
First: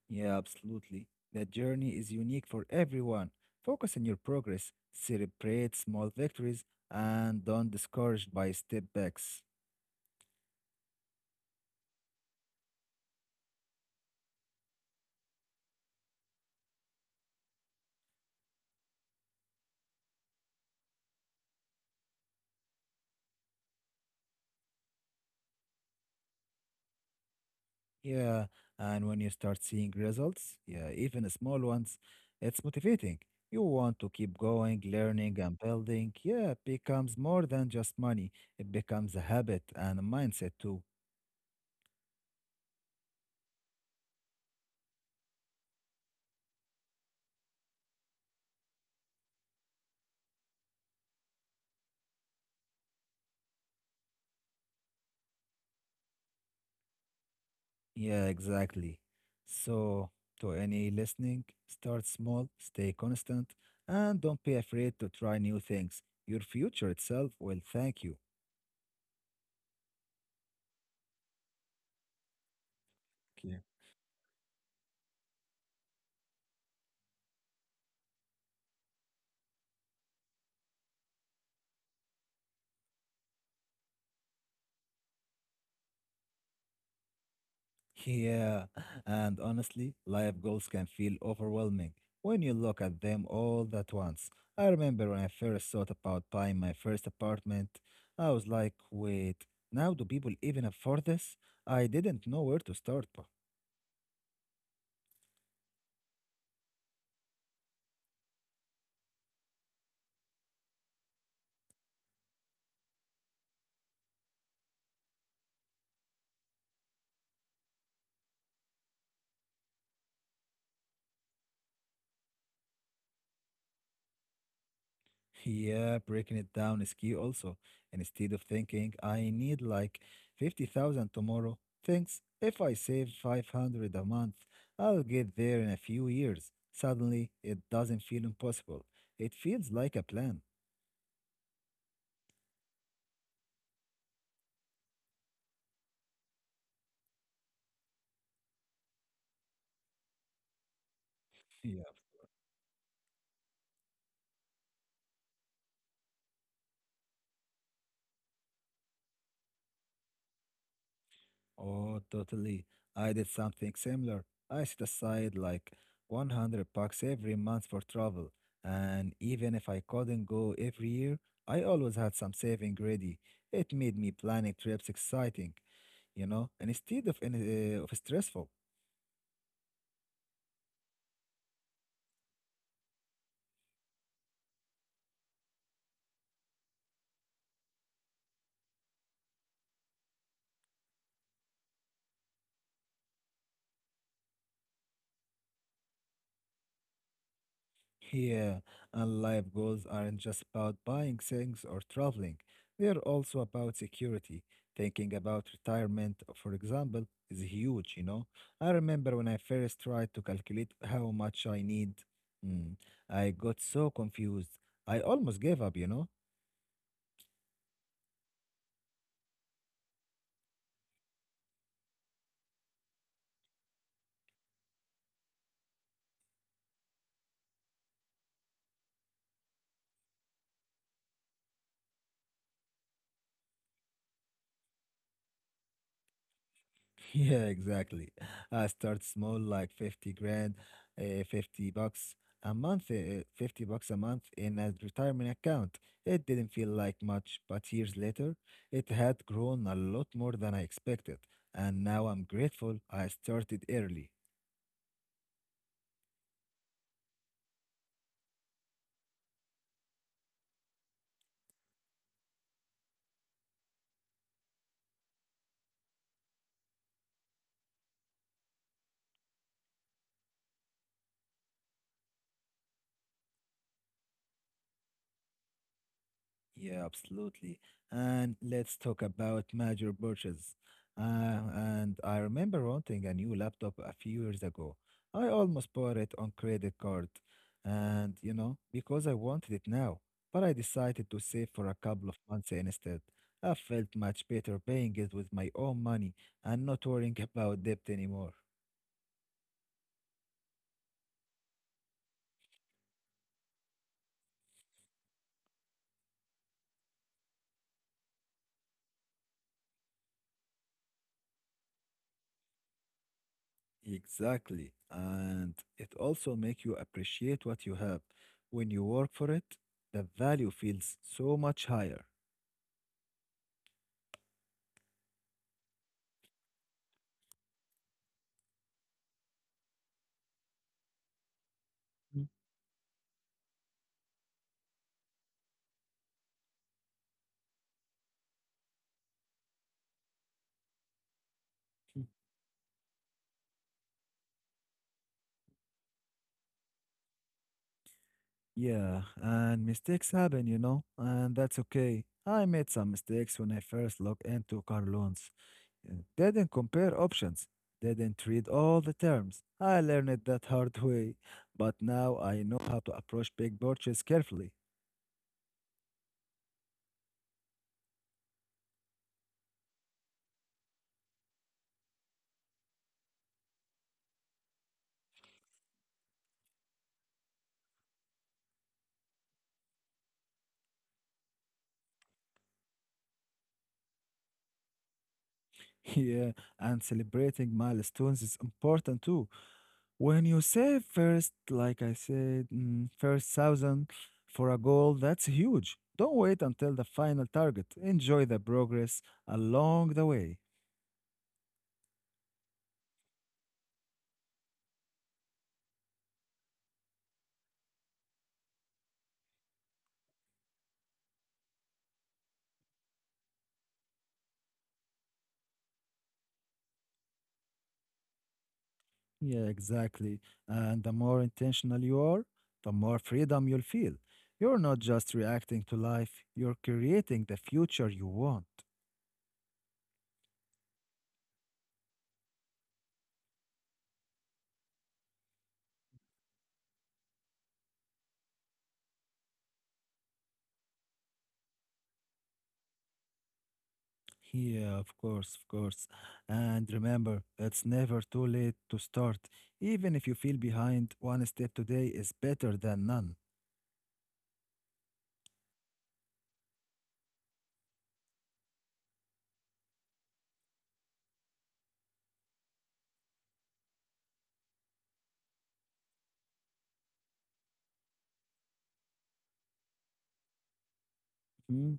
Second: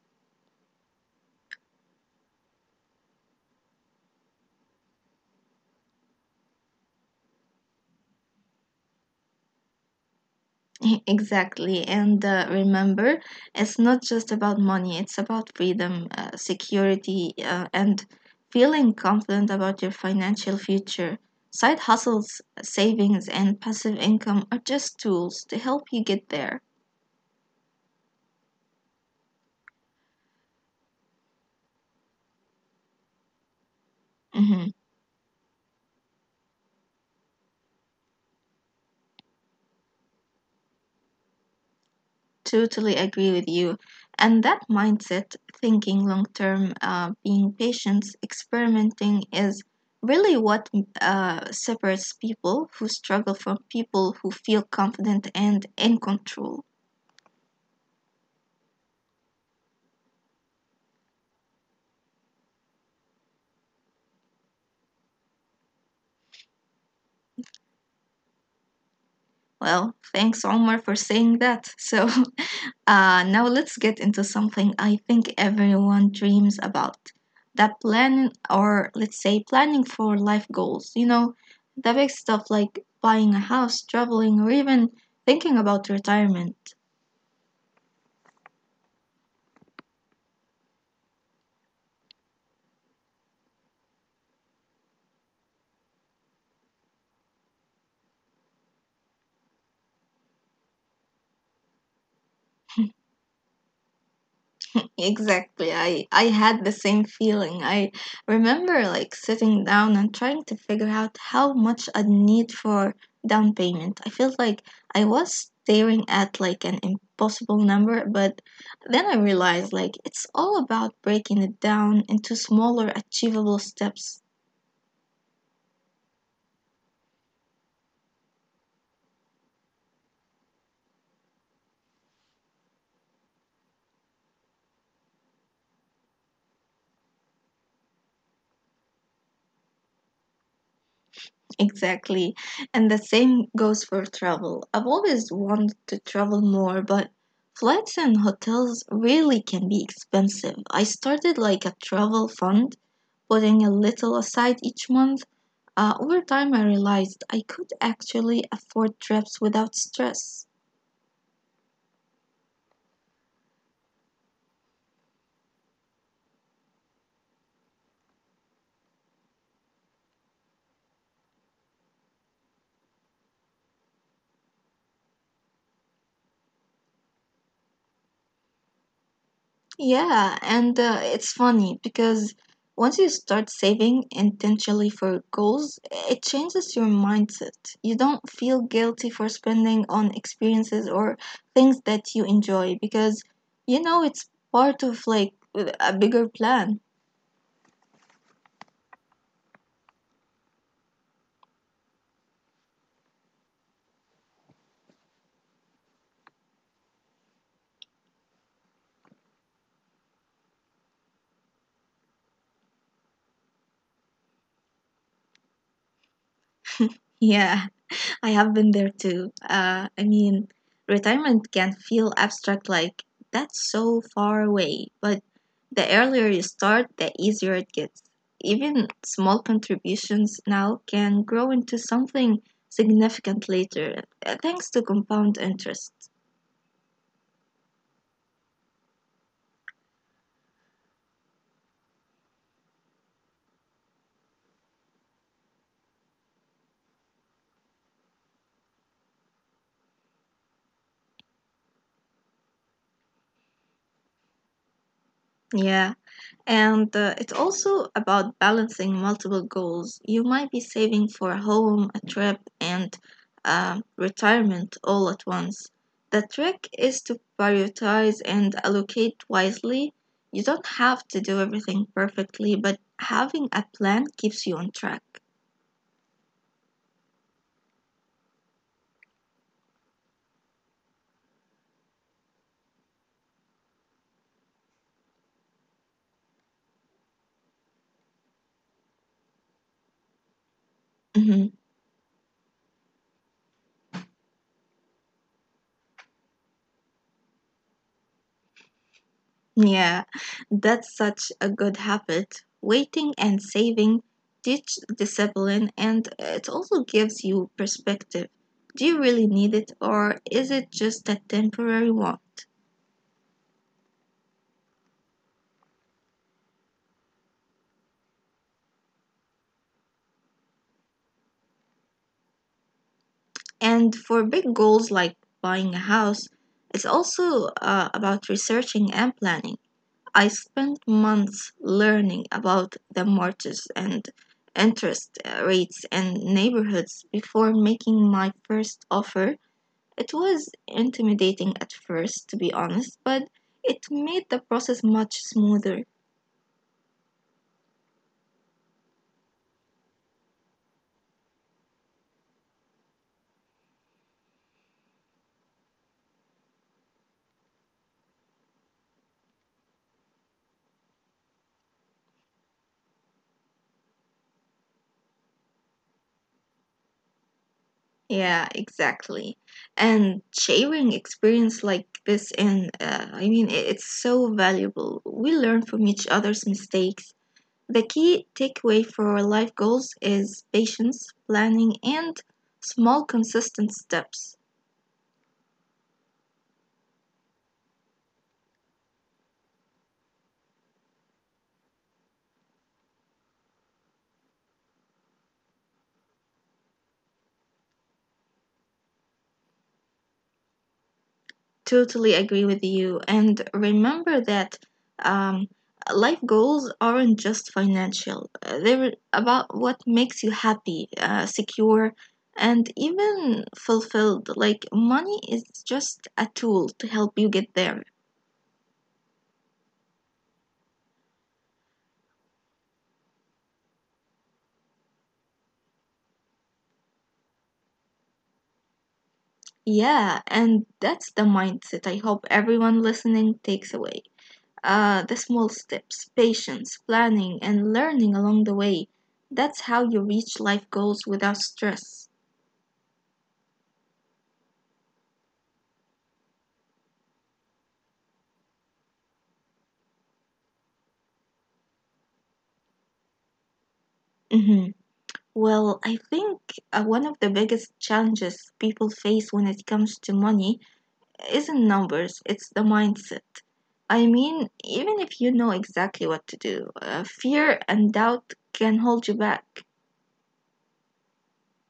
[SPEAKER 2] Yeah, absolutely. The journey is unique for everyone. Focus on your progress, celebrate small victories, and don't discouraged by step backs.
[SPEAKER 1] Exactly. And uh, remember, it's not just about money, it's about freedom, uh, security, uh, and feeling confident about your financial future. Side hustles, savings, and passive income are just tools to help you get there.
[SPEAKER 2] Yeah, and when you start seeing results, yeah, even small ones, it's motivating. You want to keep
[SPEAKER 1] Mhm.
[SPEAKER 2] going, learning and building. Yeah, it becomes more than just money. It becomes a habit and a mindset too.
[SPEAKER 1] Totally agree with you. And that mindset, thinking long term, uh, being patient, experimenting, is really what uh, separates people who struggle from people who feel confident and in control.
[SPEAKER 2] Yeah, exactly. So, to any listening, start small, stay constant, and don't be afraid to try new things. Your future itself will thank you.
[SPEAKER 1] Well, thanks, Omar, for saying that. So, Uh, now
[SPEAKER 2] Okay.
[SPEAKER 1] let's get into something I think everyone dreams about, that planning, or let's say planning for life goals. You know, the big stuff like buying a house, traveling, or even thinking about retirement.
[SPEAKER 2] Yeah, and honestly, life goals can feel overwhelming when you look at them all at once. I remember when I first thought about buying my first apartment, I was like, wait, now do people even afford this? I didn't know where to start.
[SPEAKER 1] Exactly. I I had the same feeling. I remember like sitting down and trying to figure out how much I'd need for down payment. I felt like I was staring at like an impossible number, but then I realized like it's all about breaking it down into smaller achievable steps.
[SPEAKER 2] Yeah, breaking it down is key also. Instead of thinking, I need like fifty thousand tomorrow, thinks if I save five hundred a month, I'll get there in a few years. Suddenly, it doesn't feel impossible. It feels like a plan.
[SPEAKER 1] Exactly. And the same goes for travel. I've always wanted to travel more, but flights and hotels really can be expensive. I started like a
[SPEAKER 2] Yeah.
[SPEAKER 1] travel fund, putting a little aside each month. Uh, over time, I realized I could actually afford trips without stress.
[SPEAKER 2] Oh, totally. I did something similar. I set aside like one hundred bucks every month for travel. And even if I couldn't go every year, I always had some saving ready. It made me planning trips exciting. You know, instead of in, uh, of stressful.
[SPEAKER 1] Yeah, and uh, it's funny because once you start saving intentionally for goals, it changes your mindset. You don't feel guilty for spending on experiences or things that you enjoy because you know it's part of like a bigger plan.
[SPEAKER 2] Yeah, and life goals aren't just about buying things or traveling. They're also about security. Thinking about retirement, for example, is huge, you know. I remember when I first tried to calculate how much I need. Mm, I got so confused. I almost gave up, you know.
[SPEAKER 1] Yeah. I have been there too. Uh, I mean, retirement can feel abstract, like that's so far away, but the earlier you start, the easier it gets. Even small contributions now can grow into something significant later, uh, thanks to compound interest.
[SPEAKER 2] Yeah, exactly. I start small, like fifty grand, uh, fifty bucks a month, uh, fifty bucks a month in a retirement account. It didn't feel like much, but years later, it had grown a lot more than I expected. And now I'm grateful I started early.
[SPEAKER 1] Yeah, and uh, it's also about balancing multiple goals. You might be saving for a home, a trip, and uh, retirement all at once. The trick is to prioritize and allocate wisely. You don't have to do everything perfectly, but having a plan keeps you on track.
[SPEAKER 2] Yeah, absolutely. And let's talk about major purchases. Uh, and I remember wanting a new laptop a few years ago. I almost bought it on credit card, and you know, because I wanted it now. But I decided to
[SPEAKER 1] Mhm.
[SPEAKER 2] save for a couple of months instead. I felt much better paying it with my own money and not worrying about debt anymore.
[SPEAKER 1] Yeah, that's such a good habit. Waiting and saving teach discipline and it also gives you perspective. Do you really need it, or is it just a temporary want?
[SPEAKER 2] Exactly. And it also make you appreciate what you have. When you work for it, the value feels so much higher.
[SPEAKER 1] And for big goals like buying a house, it's also uh, about researching and planning. I spent
[SPEAKER 2] Mhm.
[SPEAKER 1] months learning about the mortgages and interest uh, rates and neighborhoods before making my first offer. It was intimidating at first, to be honest, but it made the process much smoother.
[SPEAKER 2] Yeah, and mistakes happen, you know, and that's okay. I made some mistakes when I first looked into car loans. Uh, Didn't compare options, didn't read all the terms. I learned it that hard way, but now I know how to approach big purchase carefully.
[SPEAKER 1] Yeah, exactly. And sharing experience like this, and uh, I mean, i- it's so valuable. We learn from each other's mistakes. The key takeaway for our life goals is patience, planning, and small, consistent steps.
[SPEAKER 2] Yeah, and celebrating milestones is important too. When you say first, like I said, mm, first thousand for a goal, that's huge. Don't wait until the final target. Enjoy the progress along the way.
[SPEAKER 1] Totally agree with you. And remember that um, life goals aren't just financial. Uh, they're about what makes you happy, uh, secure, and even fulfilled. Like, money is just a tool to help you get there.
[SPEAKER 2] Yeah, exactly. And the more intentional you are, the more freedom you'll feel. You're not just reacting to life, you're creating the future you want.
[SPEAKER 1] Yeah, and that's the mindset I hope everyone listening takes away. Uh, the small steps, patience, planning, and learning along the way. That's how you reach life goals without stress.
[SPEAKER 2] Yeah, of course, of course. And remember, it's never too late to start. Even if you feel behind, one step today is better than none.
[SPEAKER 1] Mhm. Well, I think uh, one of the biggest challenges people face when it comes to money isn't numbers, it's the mindset. I mean, even if you know exactly what to do, uh, fear and doubt can hold you back.
[SPEAKER 2] Hmm?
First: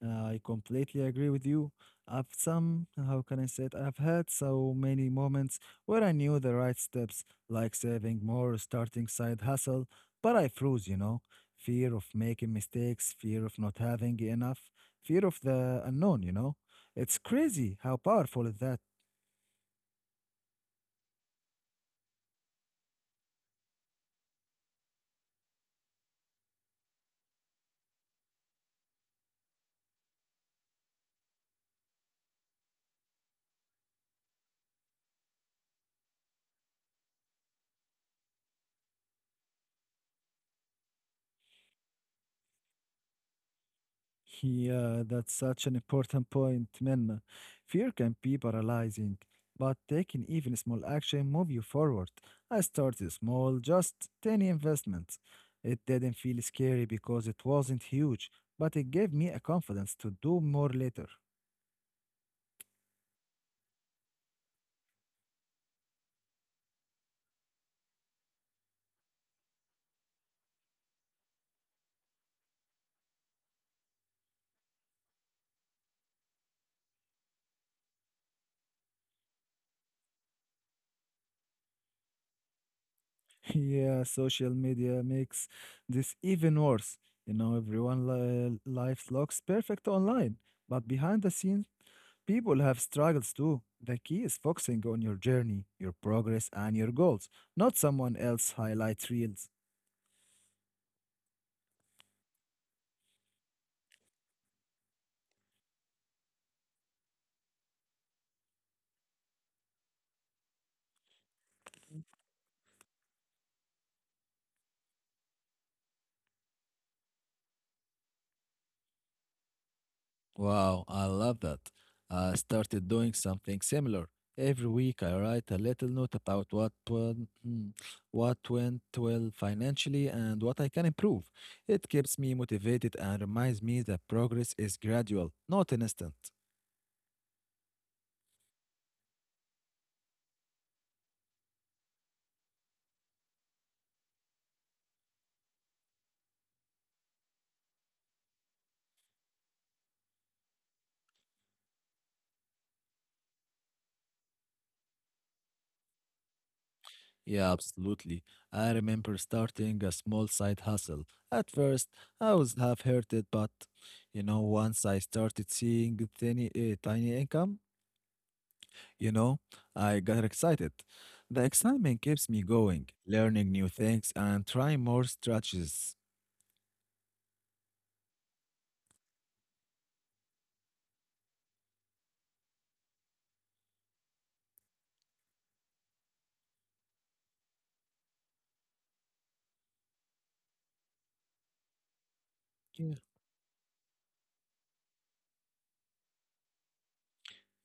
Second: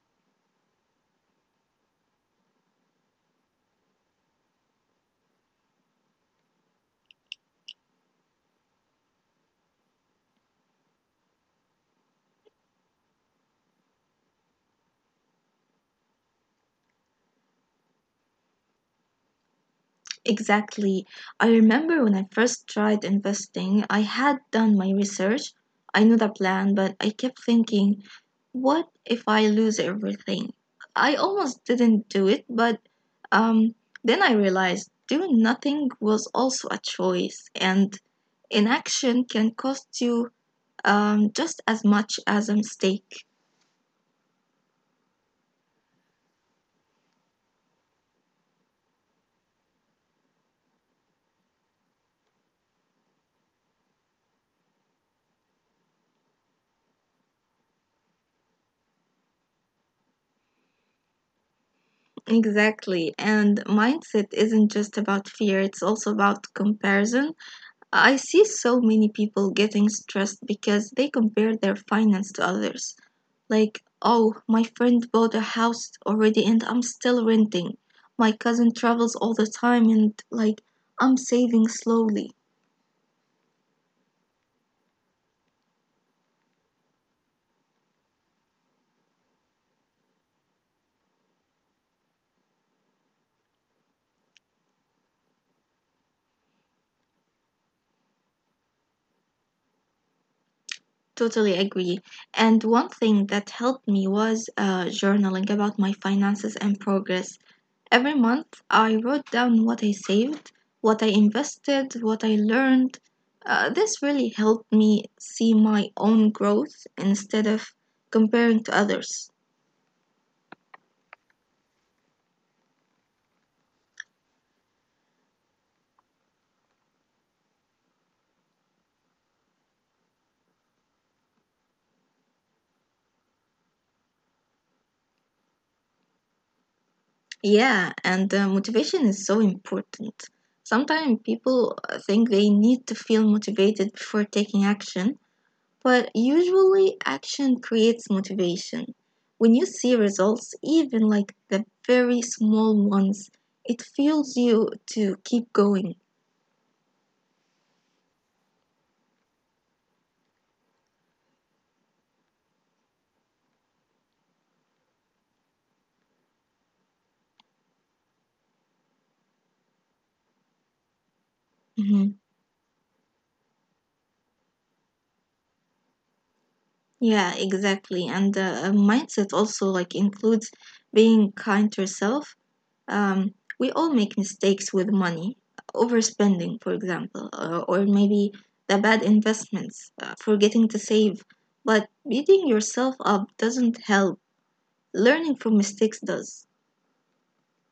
[SPEAKER 2] I completely agree with you. I've some, how can I say it? I've had so many moments where I knew the right steps, like saving more, starting side hustle, but I froze, you know. Fear of making mistakes, fear of not having enough, fear of the unknown, you know. It's crazy how powerful is that.
[SPEAKER 1] Exactly. I remember when I first tried investing, I had done my research. I knew the plan, but I kept thinking, what if I lose everything? I almost didn't do it, but um, then I realized doing nothing was also a choice, and inaction can cost you um, just as much as a mistake.
[SPEAKER 2] Yeah, that's such an important point, Minna. Fear can be paralyzing, but taking even small action move you forward. I started small, just tiny investments. It didn't feel scary because it wasn't huge, but it gave me a confidence to do more later.
[SPEAKER 1] Exactly. And mindset isn't just about fear, it's also about comparison. I see so many people getting stressed because they compare their finance to others. Like, oh, my friend bought a house already and I'm still renting. My cousin travels all the time and, like, I'm saving slowly.
[SPEAKER 2] Yeah, social media makes this even worse. You know, everyone li life looks perfect online, but behind the scenes, people have struggles too. The key is focusing on your journey, your progress, and your goals, not someone else's highlight reels.
[SPEAKER 1] Totally agree. And one thing that helped me was uh, journaling about my finances and progress. Every month, I wrote down what I saved, what I invested, what I learned. Uh, this really helped me see my own growth instead of comparing to others.
[SPEAKER 2] Wow, I love that. I started doing something similar. Every week I write a little note about what went, mm, what went well financially and what I can improve. It keeps me motivated and reminds me that progress is gradual, not instant.
[SPEAKER 1] Yeah, and uh, motivation is so important. Sometimes people uh, think they need to feel motivated before taking action, but usually action creates motivation. When you see results, even like the very small ones, it fuels you to keep going.
[SPEAKER 2] Yeah, absolutely. I remember starting a small side hustle. At first, I was half hearted, but you know, once I started seeing the tiny, uh, tiny income, you know, I got excited. The excitement
[SPEAKER 1] Mhm.
[SPEAKER 2] keeps me going, learning new things and trying more strategies.
[SPEAKER 1] Yeah, exactly. And uh, mindset also like includes being kind to yourself. Um, we all make mistakes with money, overspending, for example, uh, or maybe the bad investments, uh, forgetting to save. But beating yourself up doesn't help. Learning from mistakes does.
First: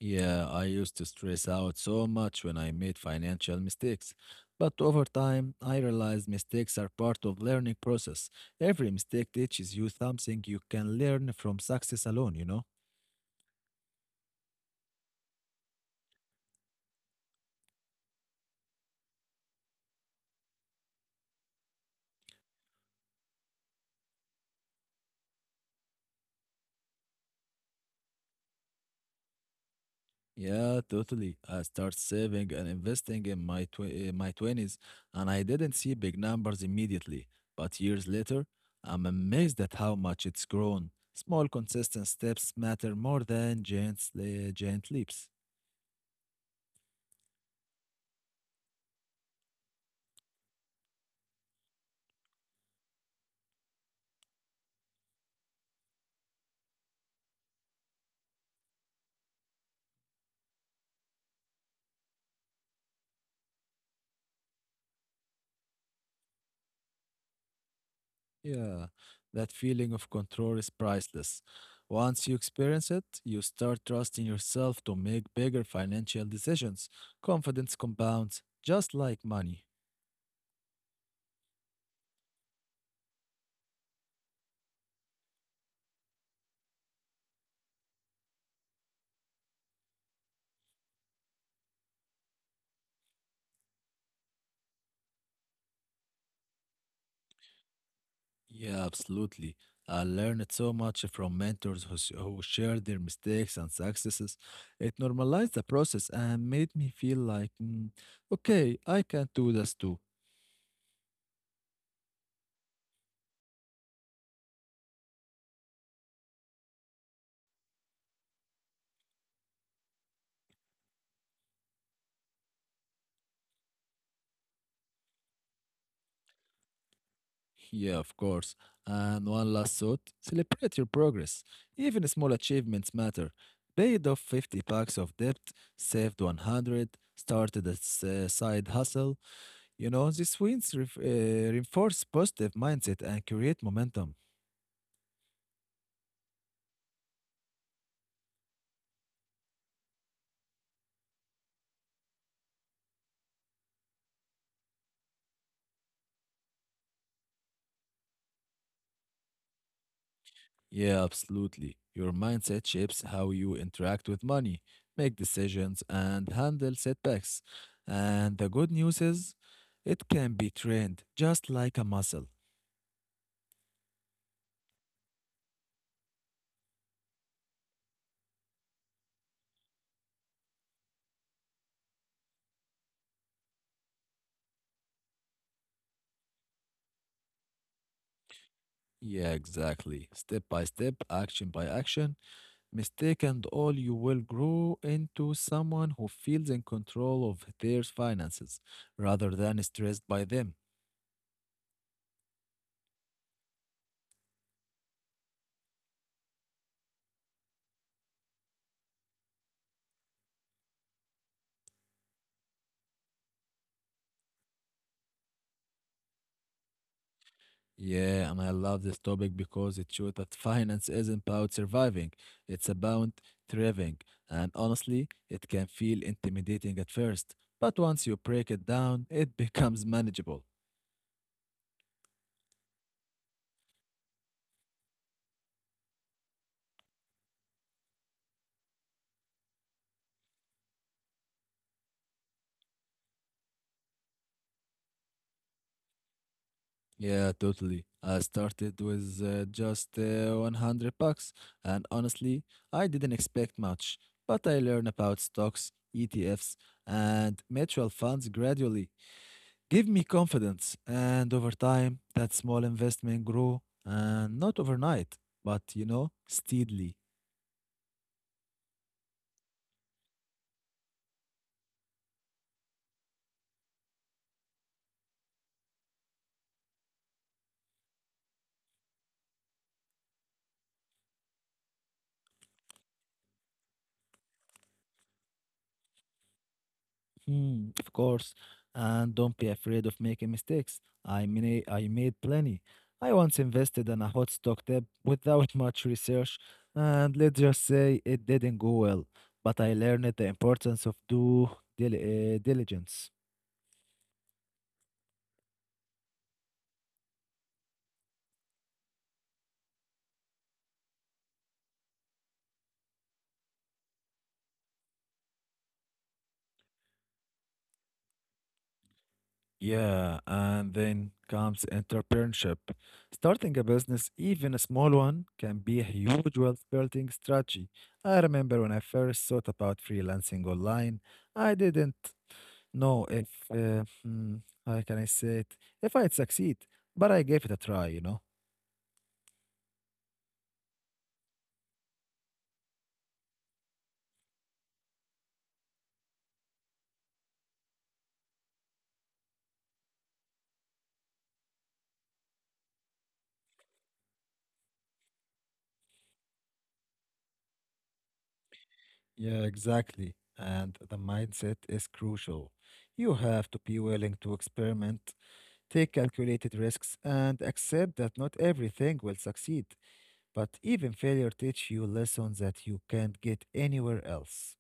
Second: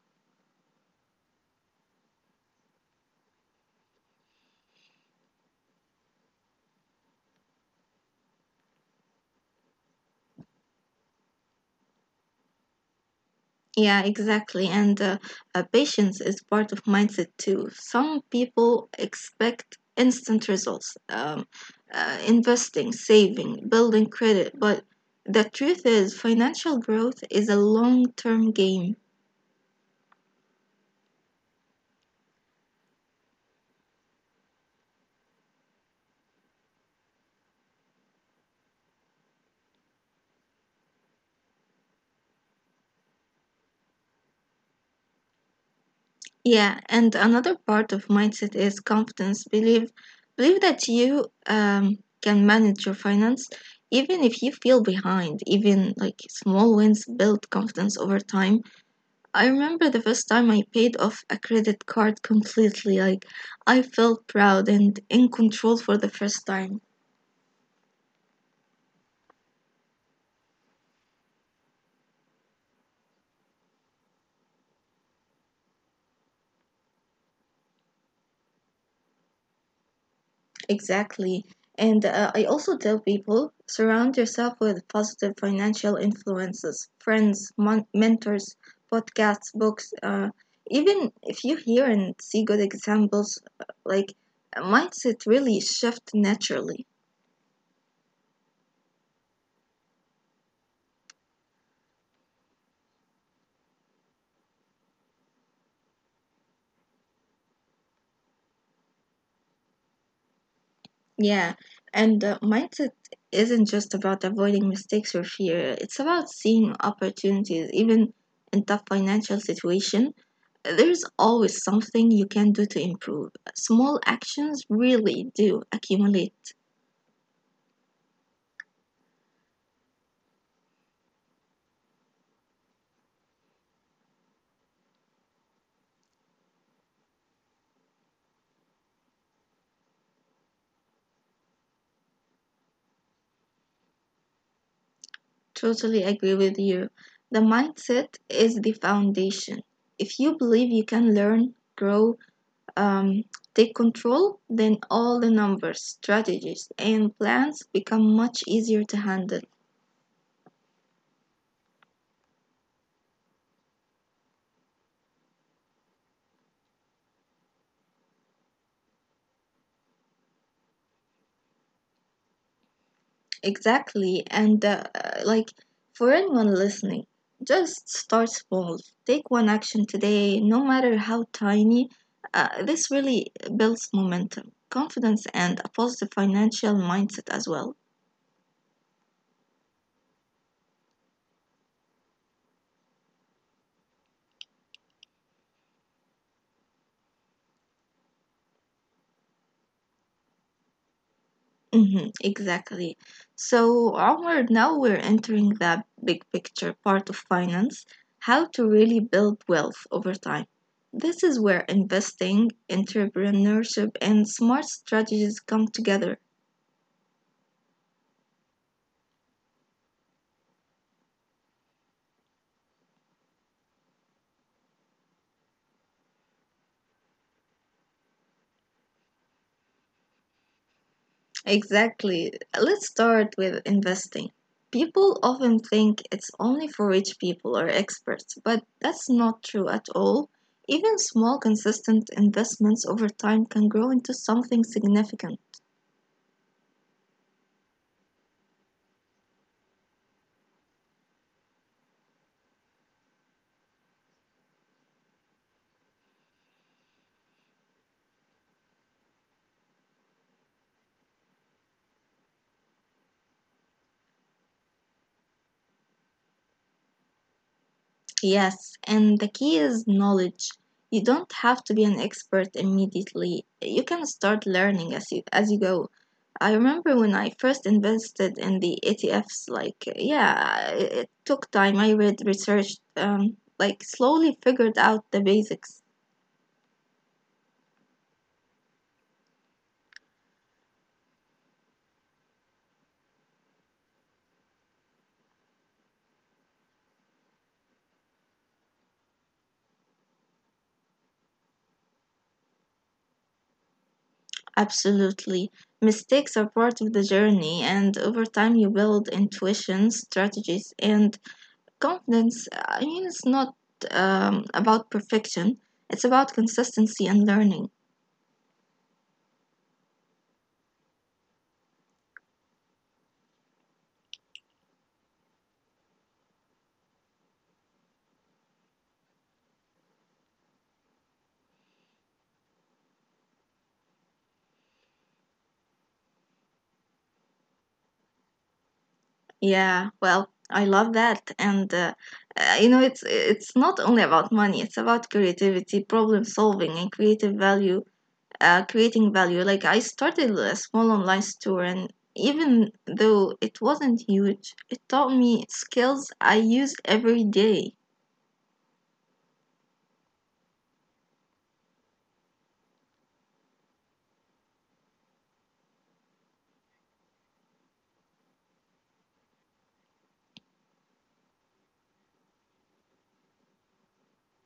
[SPEAKER 2] Yeah, I used to stress out so much when I made financial mistakes. But over time, I realized mistakes are part of learning process. Every mistake teaches you something you can learn from success alone, you know?
[SPEAKER 1] Yeah, exactly. And uh, uh, patience is part of mindset too. Some people expect instant results, um, uh, investing, saving, building credit. But the truth is, financial growth is a long term game.
[SPEAKER 2] Yeah, totally. I start saving and investing in my tw- uh, my twenties, and I didn't see big numbers immediately. But years later, I'm amazed at how much it's grown. Small, consistent steps matter more than giant, sle- giant leaps.
[SPEAKER 1] Yeah, and another part of mindset is confidence. Believe, believe that you um, can manage your finance, even if you feel behind. Even like small wins build confidence over time. I remember the first time I paid off a credit card completely. Like, I felt proud and in control for the first time.
[SPEAKER 2] Yeah, that feeling of control is priceless. Once you experience it, you start trusting yourself to make bigger financial decisions. Confidence compounds just like money.
[SPEAKER 1] Exactly. And uh, I also tell people surround yourself with positive financial influences, friends, mon- mentors, podcasts, books. Uh, even if you hear and see good examples, uh, like, mindset really shift naturally.
[SPEAKER 2] Yeah, absolutely. I learned so much from mentors who, s- who shared their mistakes and successes. It normalized the process and made me feel like, "Mm, okay, I can do this too."
[SPEAKER 1] Yeah, and the mindset isn't just about avoiding mistakes or fear. It's about seeing opportunities, even in tough financial situation. There's always something you can do to improve. Small actions really do accumulate.
[SPEAKER 2] Yeah, of course. And one last thought celebrate your progress. Even small achievements matter. Paid off fifty bucks of debt, saved one hundred, started a s- uh, side hustle. You know, these wins ref- uh, reinforce positive mindset and create momentum.
[SPEAKER 1] Totally agree with you. The mindset is the foundation. If you believe you can learn, grow, um, take control, then all the numbers, strategies, and plans become much easier to handle.
[SPEAKER 2] Yeah, absolutely. Your mindset shapes how you interact with money, make decisions, and handle setbacks. And the good news is, it can be trained just like a muscle.
[SPEAKER 1] Exactly. And uh, like for anyone listening, just start small. Take one action today, no matter how tiny. Uh, this really builds momentum, confidence, and a positive financial mindset as well.
[SPEAKER 2] Yeah, exactly. Step by step, action by action, mistake and all, you will grow into someone who feels in control of their finances rather than stressed by them.
[SPEAKER 1] Hmm, exactly. So, Omar, now we're entering the big picture part of finance, how to really build wealth over time. This is where investing, entrepreneurship, and smart strategies come together.
[SPEAKER 2] Yeah, and I love this topic because it shows that finance isn't about surviving, it's about thriving. And honestly, it can feel intimidating at first, but once you break it down, it becomes manageable.
[SPEAKER 1] Exactly. Let's start with investing. People often think it's only for rich people or experts, but that's not true at all. Even small, consistent investments over time can grow into something significant.
[SPEAKER 2] Yeah, totally. I started with uh, just uh, one hundred bucks, and honestly, I didn't expect much, but I learned about stocks, E T Fs, and mutual funds gradually. Give me confidence, and over time, that small investment grew, and not overnight, but you know, steadily.
[SPEAKER 1] Yes, and the key is knowledge. You don't have to be an expert immediately. You can start learning as you as you go. I remember when I first invested in the E T Fs, like yeah, it, it took time. I read research, um, like slowly figured out the basics.
[SPEAKER 2] Hmm, of course, and don't be afraid of making mistakes. I mean, I made plenty. I once invested in a hot stock tip without much research, and let's just say it didn't go well. But I learned the importance of due dil- uh, diligence.
[SPEAKER 1] Absolutely. Mistakes are part of the journey, and over time you build intuition, strategies, and confidence. uh, I mean, it's not um, about perfection, it's about consistency and learning.
[SPEAKER 2] Yeah, and then comes entrepreneurship. Starting a business, even a small one, can be a huge wealth building strategy. I remember when I first thought about freelancing online, I didn't know if, uh, hmm, how can I say it, if I'd succeed, but I gave it a try, you know?
[SPEAKER 1] Yeah, well, I love that. And, uh, uh, you know, it's, it's not only about money, it's about creativity, problem solving, and creative value, uh, creating value. Like, I started a small online store, and even though it wasn't huge, it taught me skills I use every day.
[SPEAKER 2] Yeah, exactly. And the mindset is crucial. You have to be willing to experiment, take calculated risks, and accept that not everything will succeed. But even failure teach you lessons that you can't get anywhere else.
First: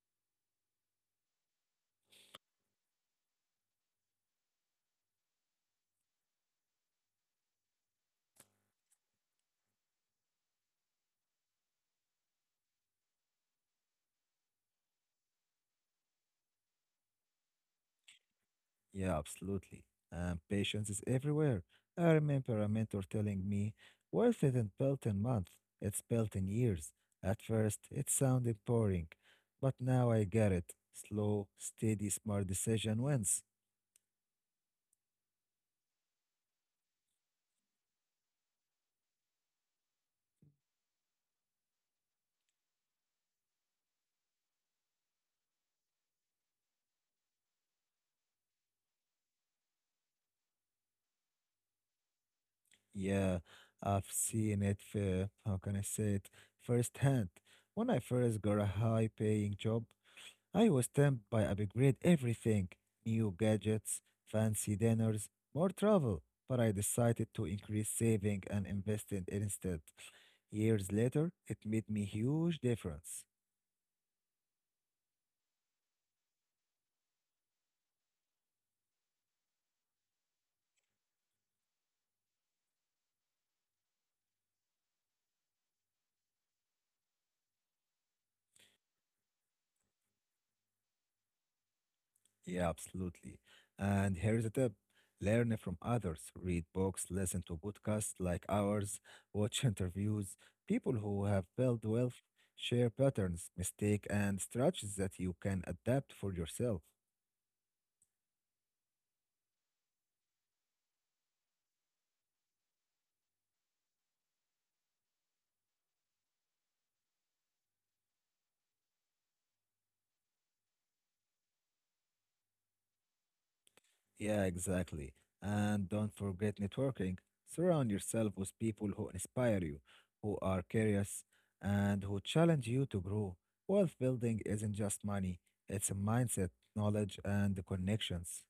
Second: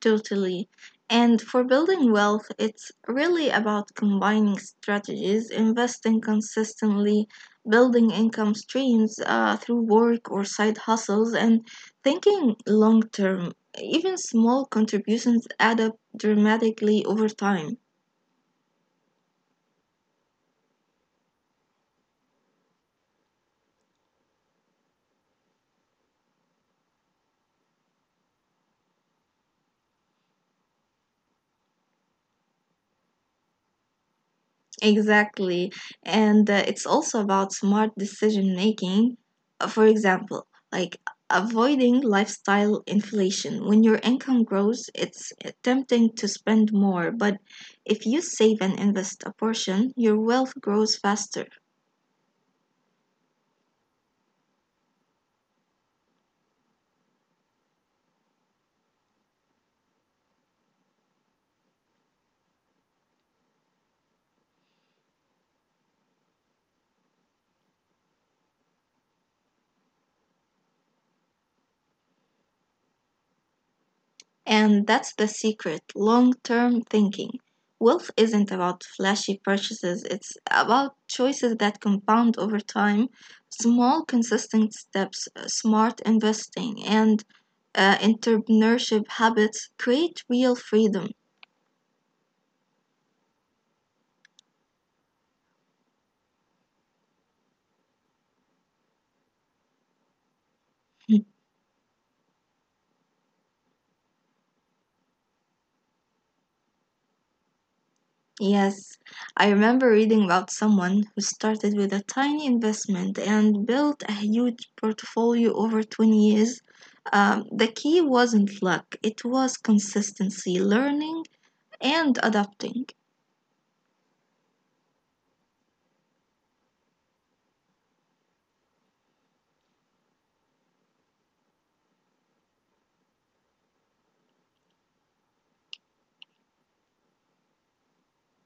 [SPEAKER 1] Totally. And for building wealth, it's really about combining strategies, investing consistently, building income streams uh, through work or side hustles, and thinking long term. Even small contributions add up dramatically over time.
[SPEAKER 2] Yeah, absolutely. And patience is everywhere. I remember a mentor telling me, wealth isn't built in months, it's built in years. At first, it sounded boring, but now I get it. Slow, steady, smart decision wins.
[SPEAKER 1] Exactly. And uh, it's also about smart decision making. Uh, For example, like avoiding lifestyle inflation. When your income grows, it's tempting to spend more, but if you save and invest a portion, your wealth grows faster.
[SPEAKER 2] Yeah, I've seen it, uh, how can I say it, firsthand. When I first got a high paying job, I was tempted by upgrade everything, new gadgets, fancy dinners, more travel, but I decided to increase saving and invest in it instead. Years later, it made me huge difference.
[SPEAKER 1] And that's the secret, long term thinking. Wealth isn't about flashy purchases, it's about choices that compound over time, small, consistent steps, uh, smart investing, and uh, entrepreneurship habits create real freedom.
[SPEAKER 2] Yeah, absolutely. And here's a tip. Learn from others, read books, listen to podcasts like ours, watch interviews. People who have built wealth share patterns, mistakes, and strategies that you can adapt for yourself.
[SPEAKER 1] Yes, I remember reading about someone who started with a tiny investment and built a huge portfolio over twenty years. Um, the key wasn't luck, it was consistency, learning, and adapting.
[SPEAKER 2] Yeah, exactly. And don't forget networking. Surround yourself with people who inspire you, who are curious, and who challenge you to grow. Wealth building isn't just money, it's a mindset, knowledge, and the connections.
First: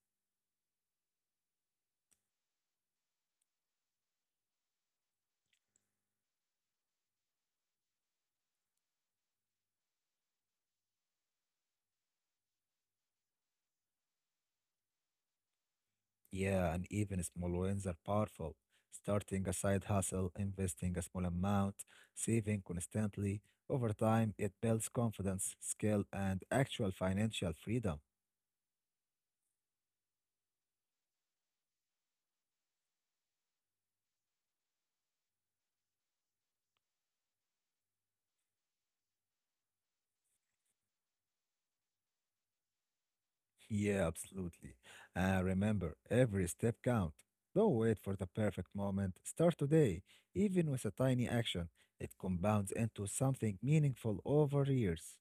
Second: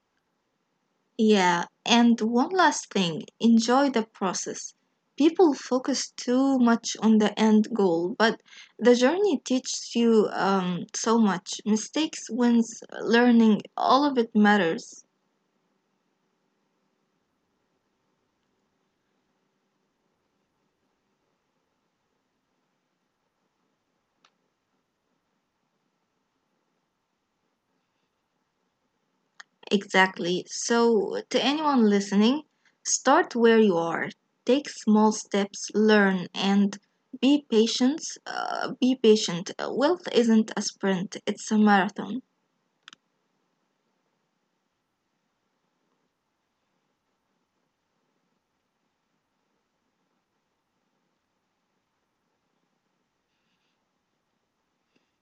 [SPEAKER 1] Yeah, and one last thing, enjoy the process. People focus too much on the end goal, but the journey teaches you um, so much. Mistakes, wins, learning, all of it matters.
[SPEAKER 2] Yeah, and even small wins are powerful. Starting a side hustle, investing a small amount, saving constantly. Over time, it builds confidence, skill, and actual financial freedom.
[SPEAKER 1] Exactly. So, to anyone listening, start where you are. Take small steps, learn, and be patient. Uh, be patient. Uh, Wealth isn't a sprint, it's a marathon.
[SPEAKER 2] Yeah, absolutely. Uh, remember, every step counts. Don't wait for the perfect moment. Start today, even with a tiny action. It compounds into something meaningful over years.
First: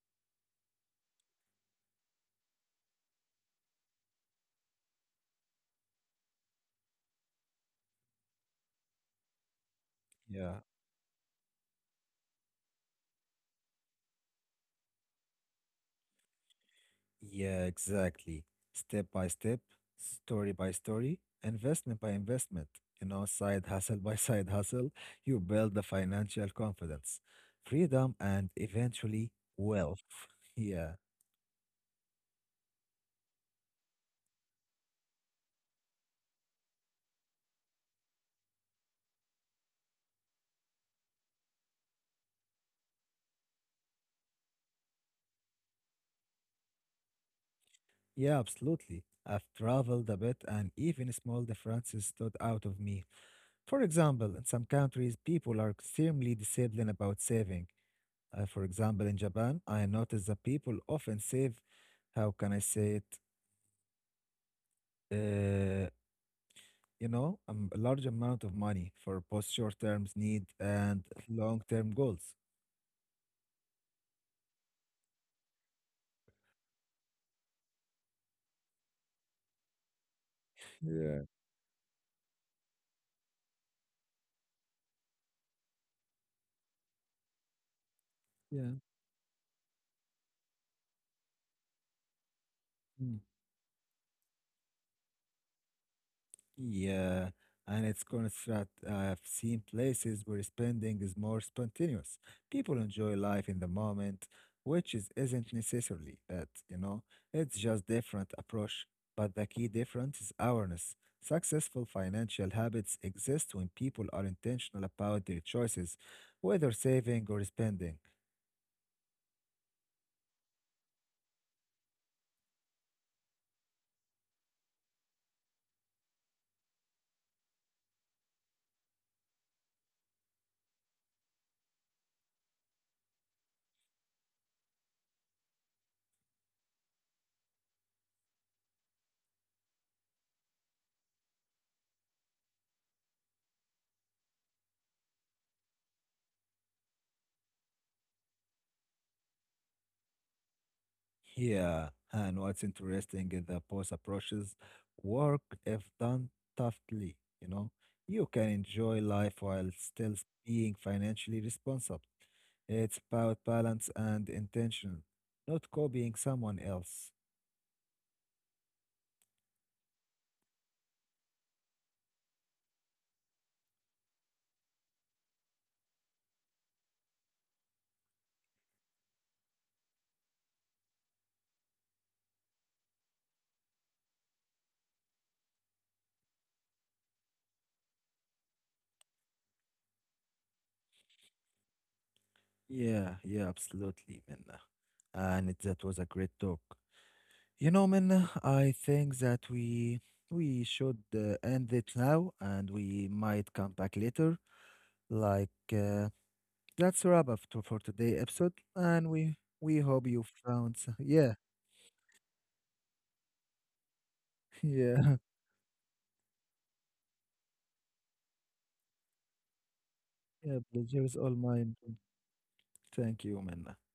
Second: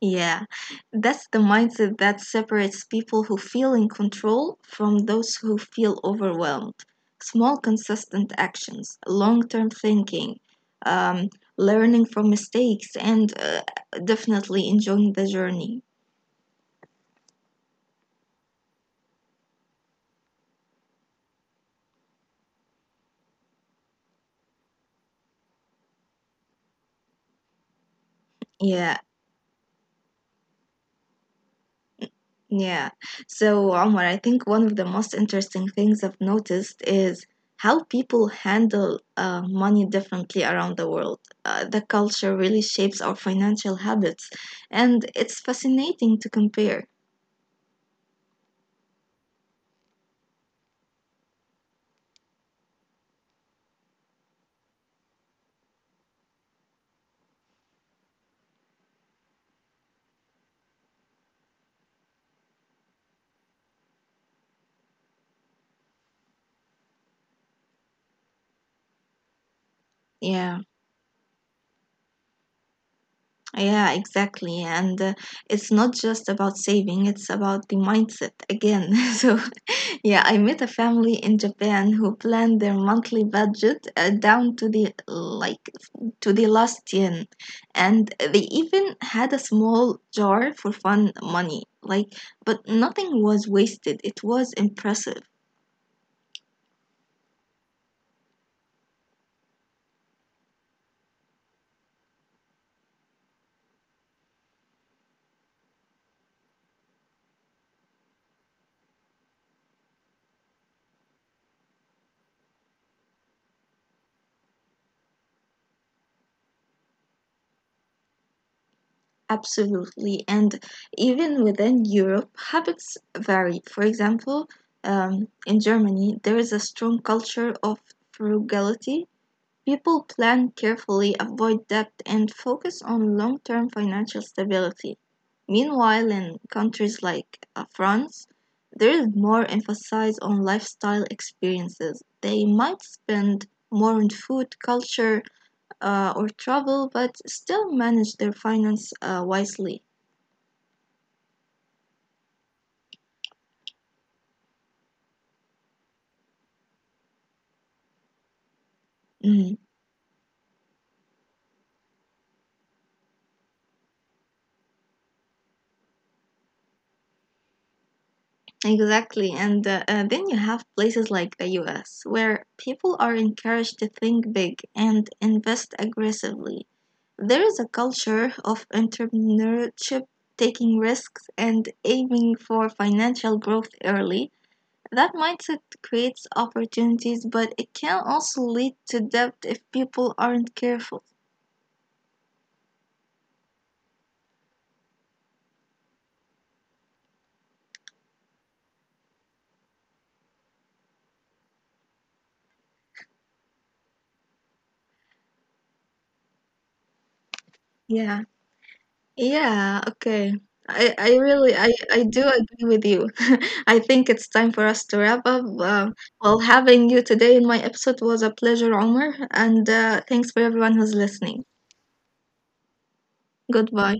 [SPEAKER 1] Yeah, that's the mindset that separates people who feel in control from those who feel overwhelmed. Small, consistent actions, long term thinking,
[SPEAKER 2] Yeah,
[SPEAKER 1] um, learning from mistakes, and uh, definitely enjoying the journey.
[SPEAKER 2] yeah, exactly. Step by step, story by story, investment by investment. You know, side hustle by side hustle, you build the financial confidence, freedom, and
[SPEAKER 1] Yeah,
[SPEAKER 2] eventually wealth. Yeah.
[SPEAKER 1] yeah. So, Omar, I think one of the most interesting things I've noticed is how people handle uh, money differently around the world. Uh, the culture really shapes our financial habits, and it's fascinating to compare.
[SPEAKER 2] Yeah, absolutely. I've traveled a bit and even small differences stood out of me. For example, in some countries, people are extremely disciplined about saving. Uh, for example, in Japan, I noticed that people often save, how can I say it, uh, you know, um, a large amount of money for both short term need
[SPEAKER 1] Yeah.
[SPEAKER 2] and long term goals.
[SPEAKER 1] Yeah, exactly. And uh, it's not just about saving, it's about the mindset again. So, yeah, I met a family
[SPEAKER 2] Yeah.
[SPEAKER 1] in Japan who planned their monthly budget uh, down to the like to the last yen. And they
[SPEAKER 2] Yeah.
[SPEAKER 1] even had a small jar for fun money. Like, but nothing was wasted. It was impressive.
[SPEAKER 2] Yeah, and it's constant. I've seen places where spending is more spontaneous. People enjoy life in the moment, which is isn't necessarily bad, you know. It's just different approach. But the key difference is awareness. Successful financial habits exist when people are intentional about their choices, whether saving or spending.
[SPEAKER 1] Absolutely. And even within Europe, habits vary. For example, um, in Germany, there is a strong culture of frugality. People plan carefully, avoid debt, and focus on long term financial stability. Meanwhile, in countries like uh, France, there is more emphasis on lifestyle experiences. They might spend more on food, culture, uh, or travel, but still manage their finance uh, wisely.
[SPEAKER 2] Yeah, and what's interesting is that both approaches work if done thoughtfully, you know. You can enjoy life
[SPEAKER 1] Mm,
[SPEAKER 2] while still being financially responsible. It's about balance and intention, not copying someone else.
[SPEAKER 1] exactly. And uh, uh, then you have places like the U S where people are encouraged to think big and invest aggressively. There is a culture of entrepreneurship, taking risks, and aiming for financial growth early. That mindset creates opportunities, but it can also lead to debt if people aren't careful.
[SPEAKER 2] Yeah, yeah, absolutely, Minna. And it- that was a great talk. You know, Minna, I think that we we should uh, end it now, and we might come back later, like uh, that's a wrap up to, for today
[SPEAKER 1] Yeah.
[SPEAKER 2] episode, and we we
[SPEAKER 1] Yeah,
[SPEAKER 2] hope you
[SPEAKER 1] okay.
[SPEAKER 2] found. s-
[SPEAKER 1] I, I
[SPEAKER 2] Yeah,
[SPEAKER 1] really I, I do agree with you. I think it's time for us to wrap
[SPEAKER 2] yeah,
[SPEAKER 1] up. Uh, well, having you today in my episode was a pleasure, Omar, and uh, thanks for
[SPEAKER 2] yeah.
[SPEAKER 1] everyone who's
[SPEAKER 2] Pleasure is all
[SPEAKER 1] listening.
[SPEAKER 2] mine. Thank you, Minna.
[SPEAKER 1] Goodbye.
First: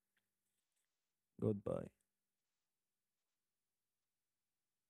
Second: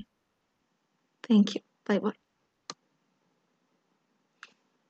[SPEAKER 1] Thank you.
[SPEAKER 2] Goodbye.
[SPEAKER 1] Bye bye.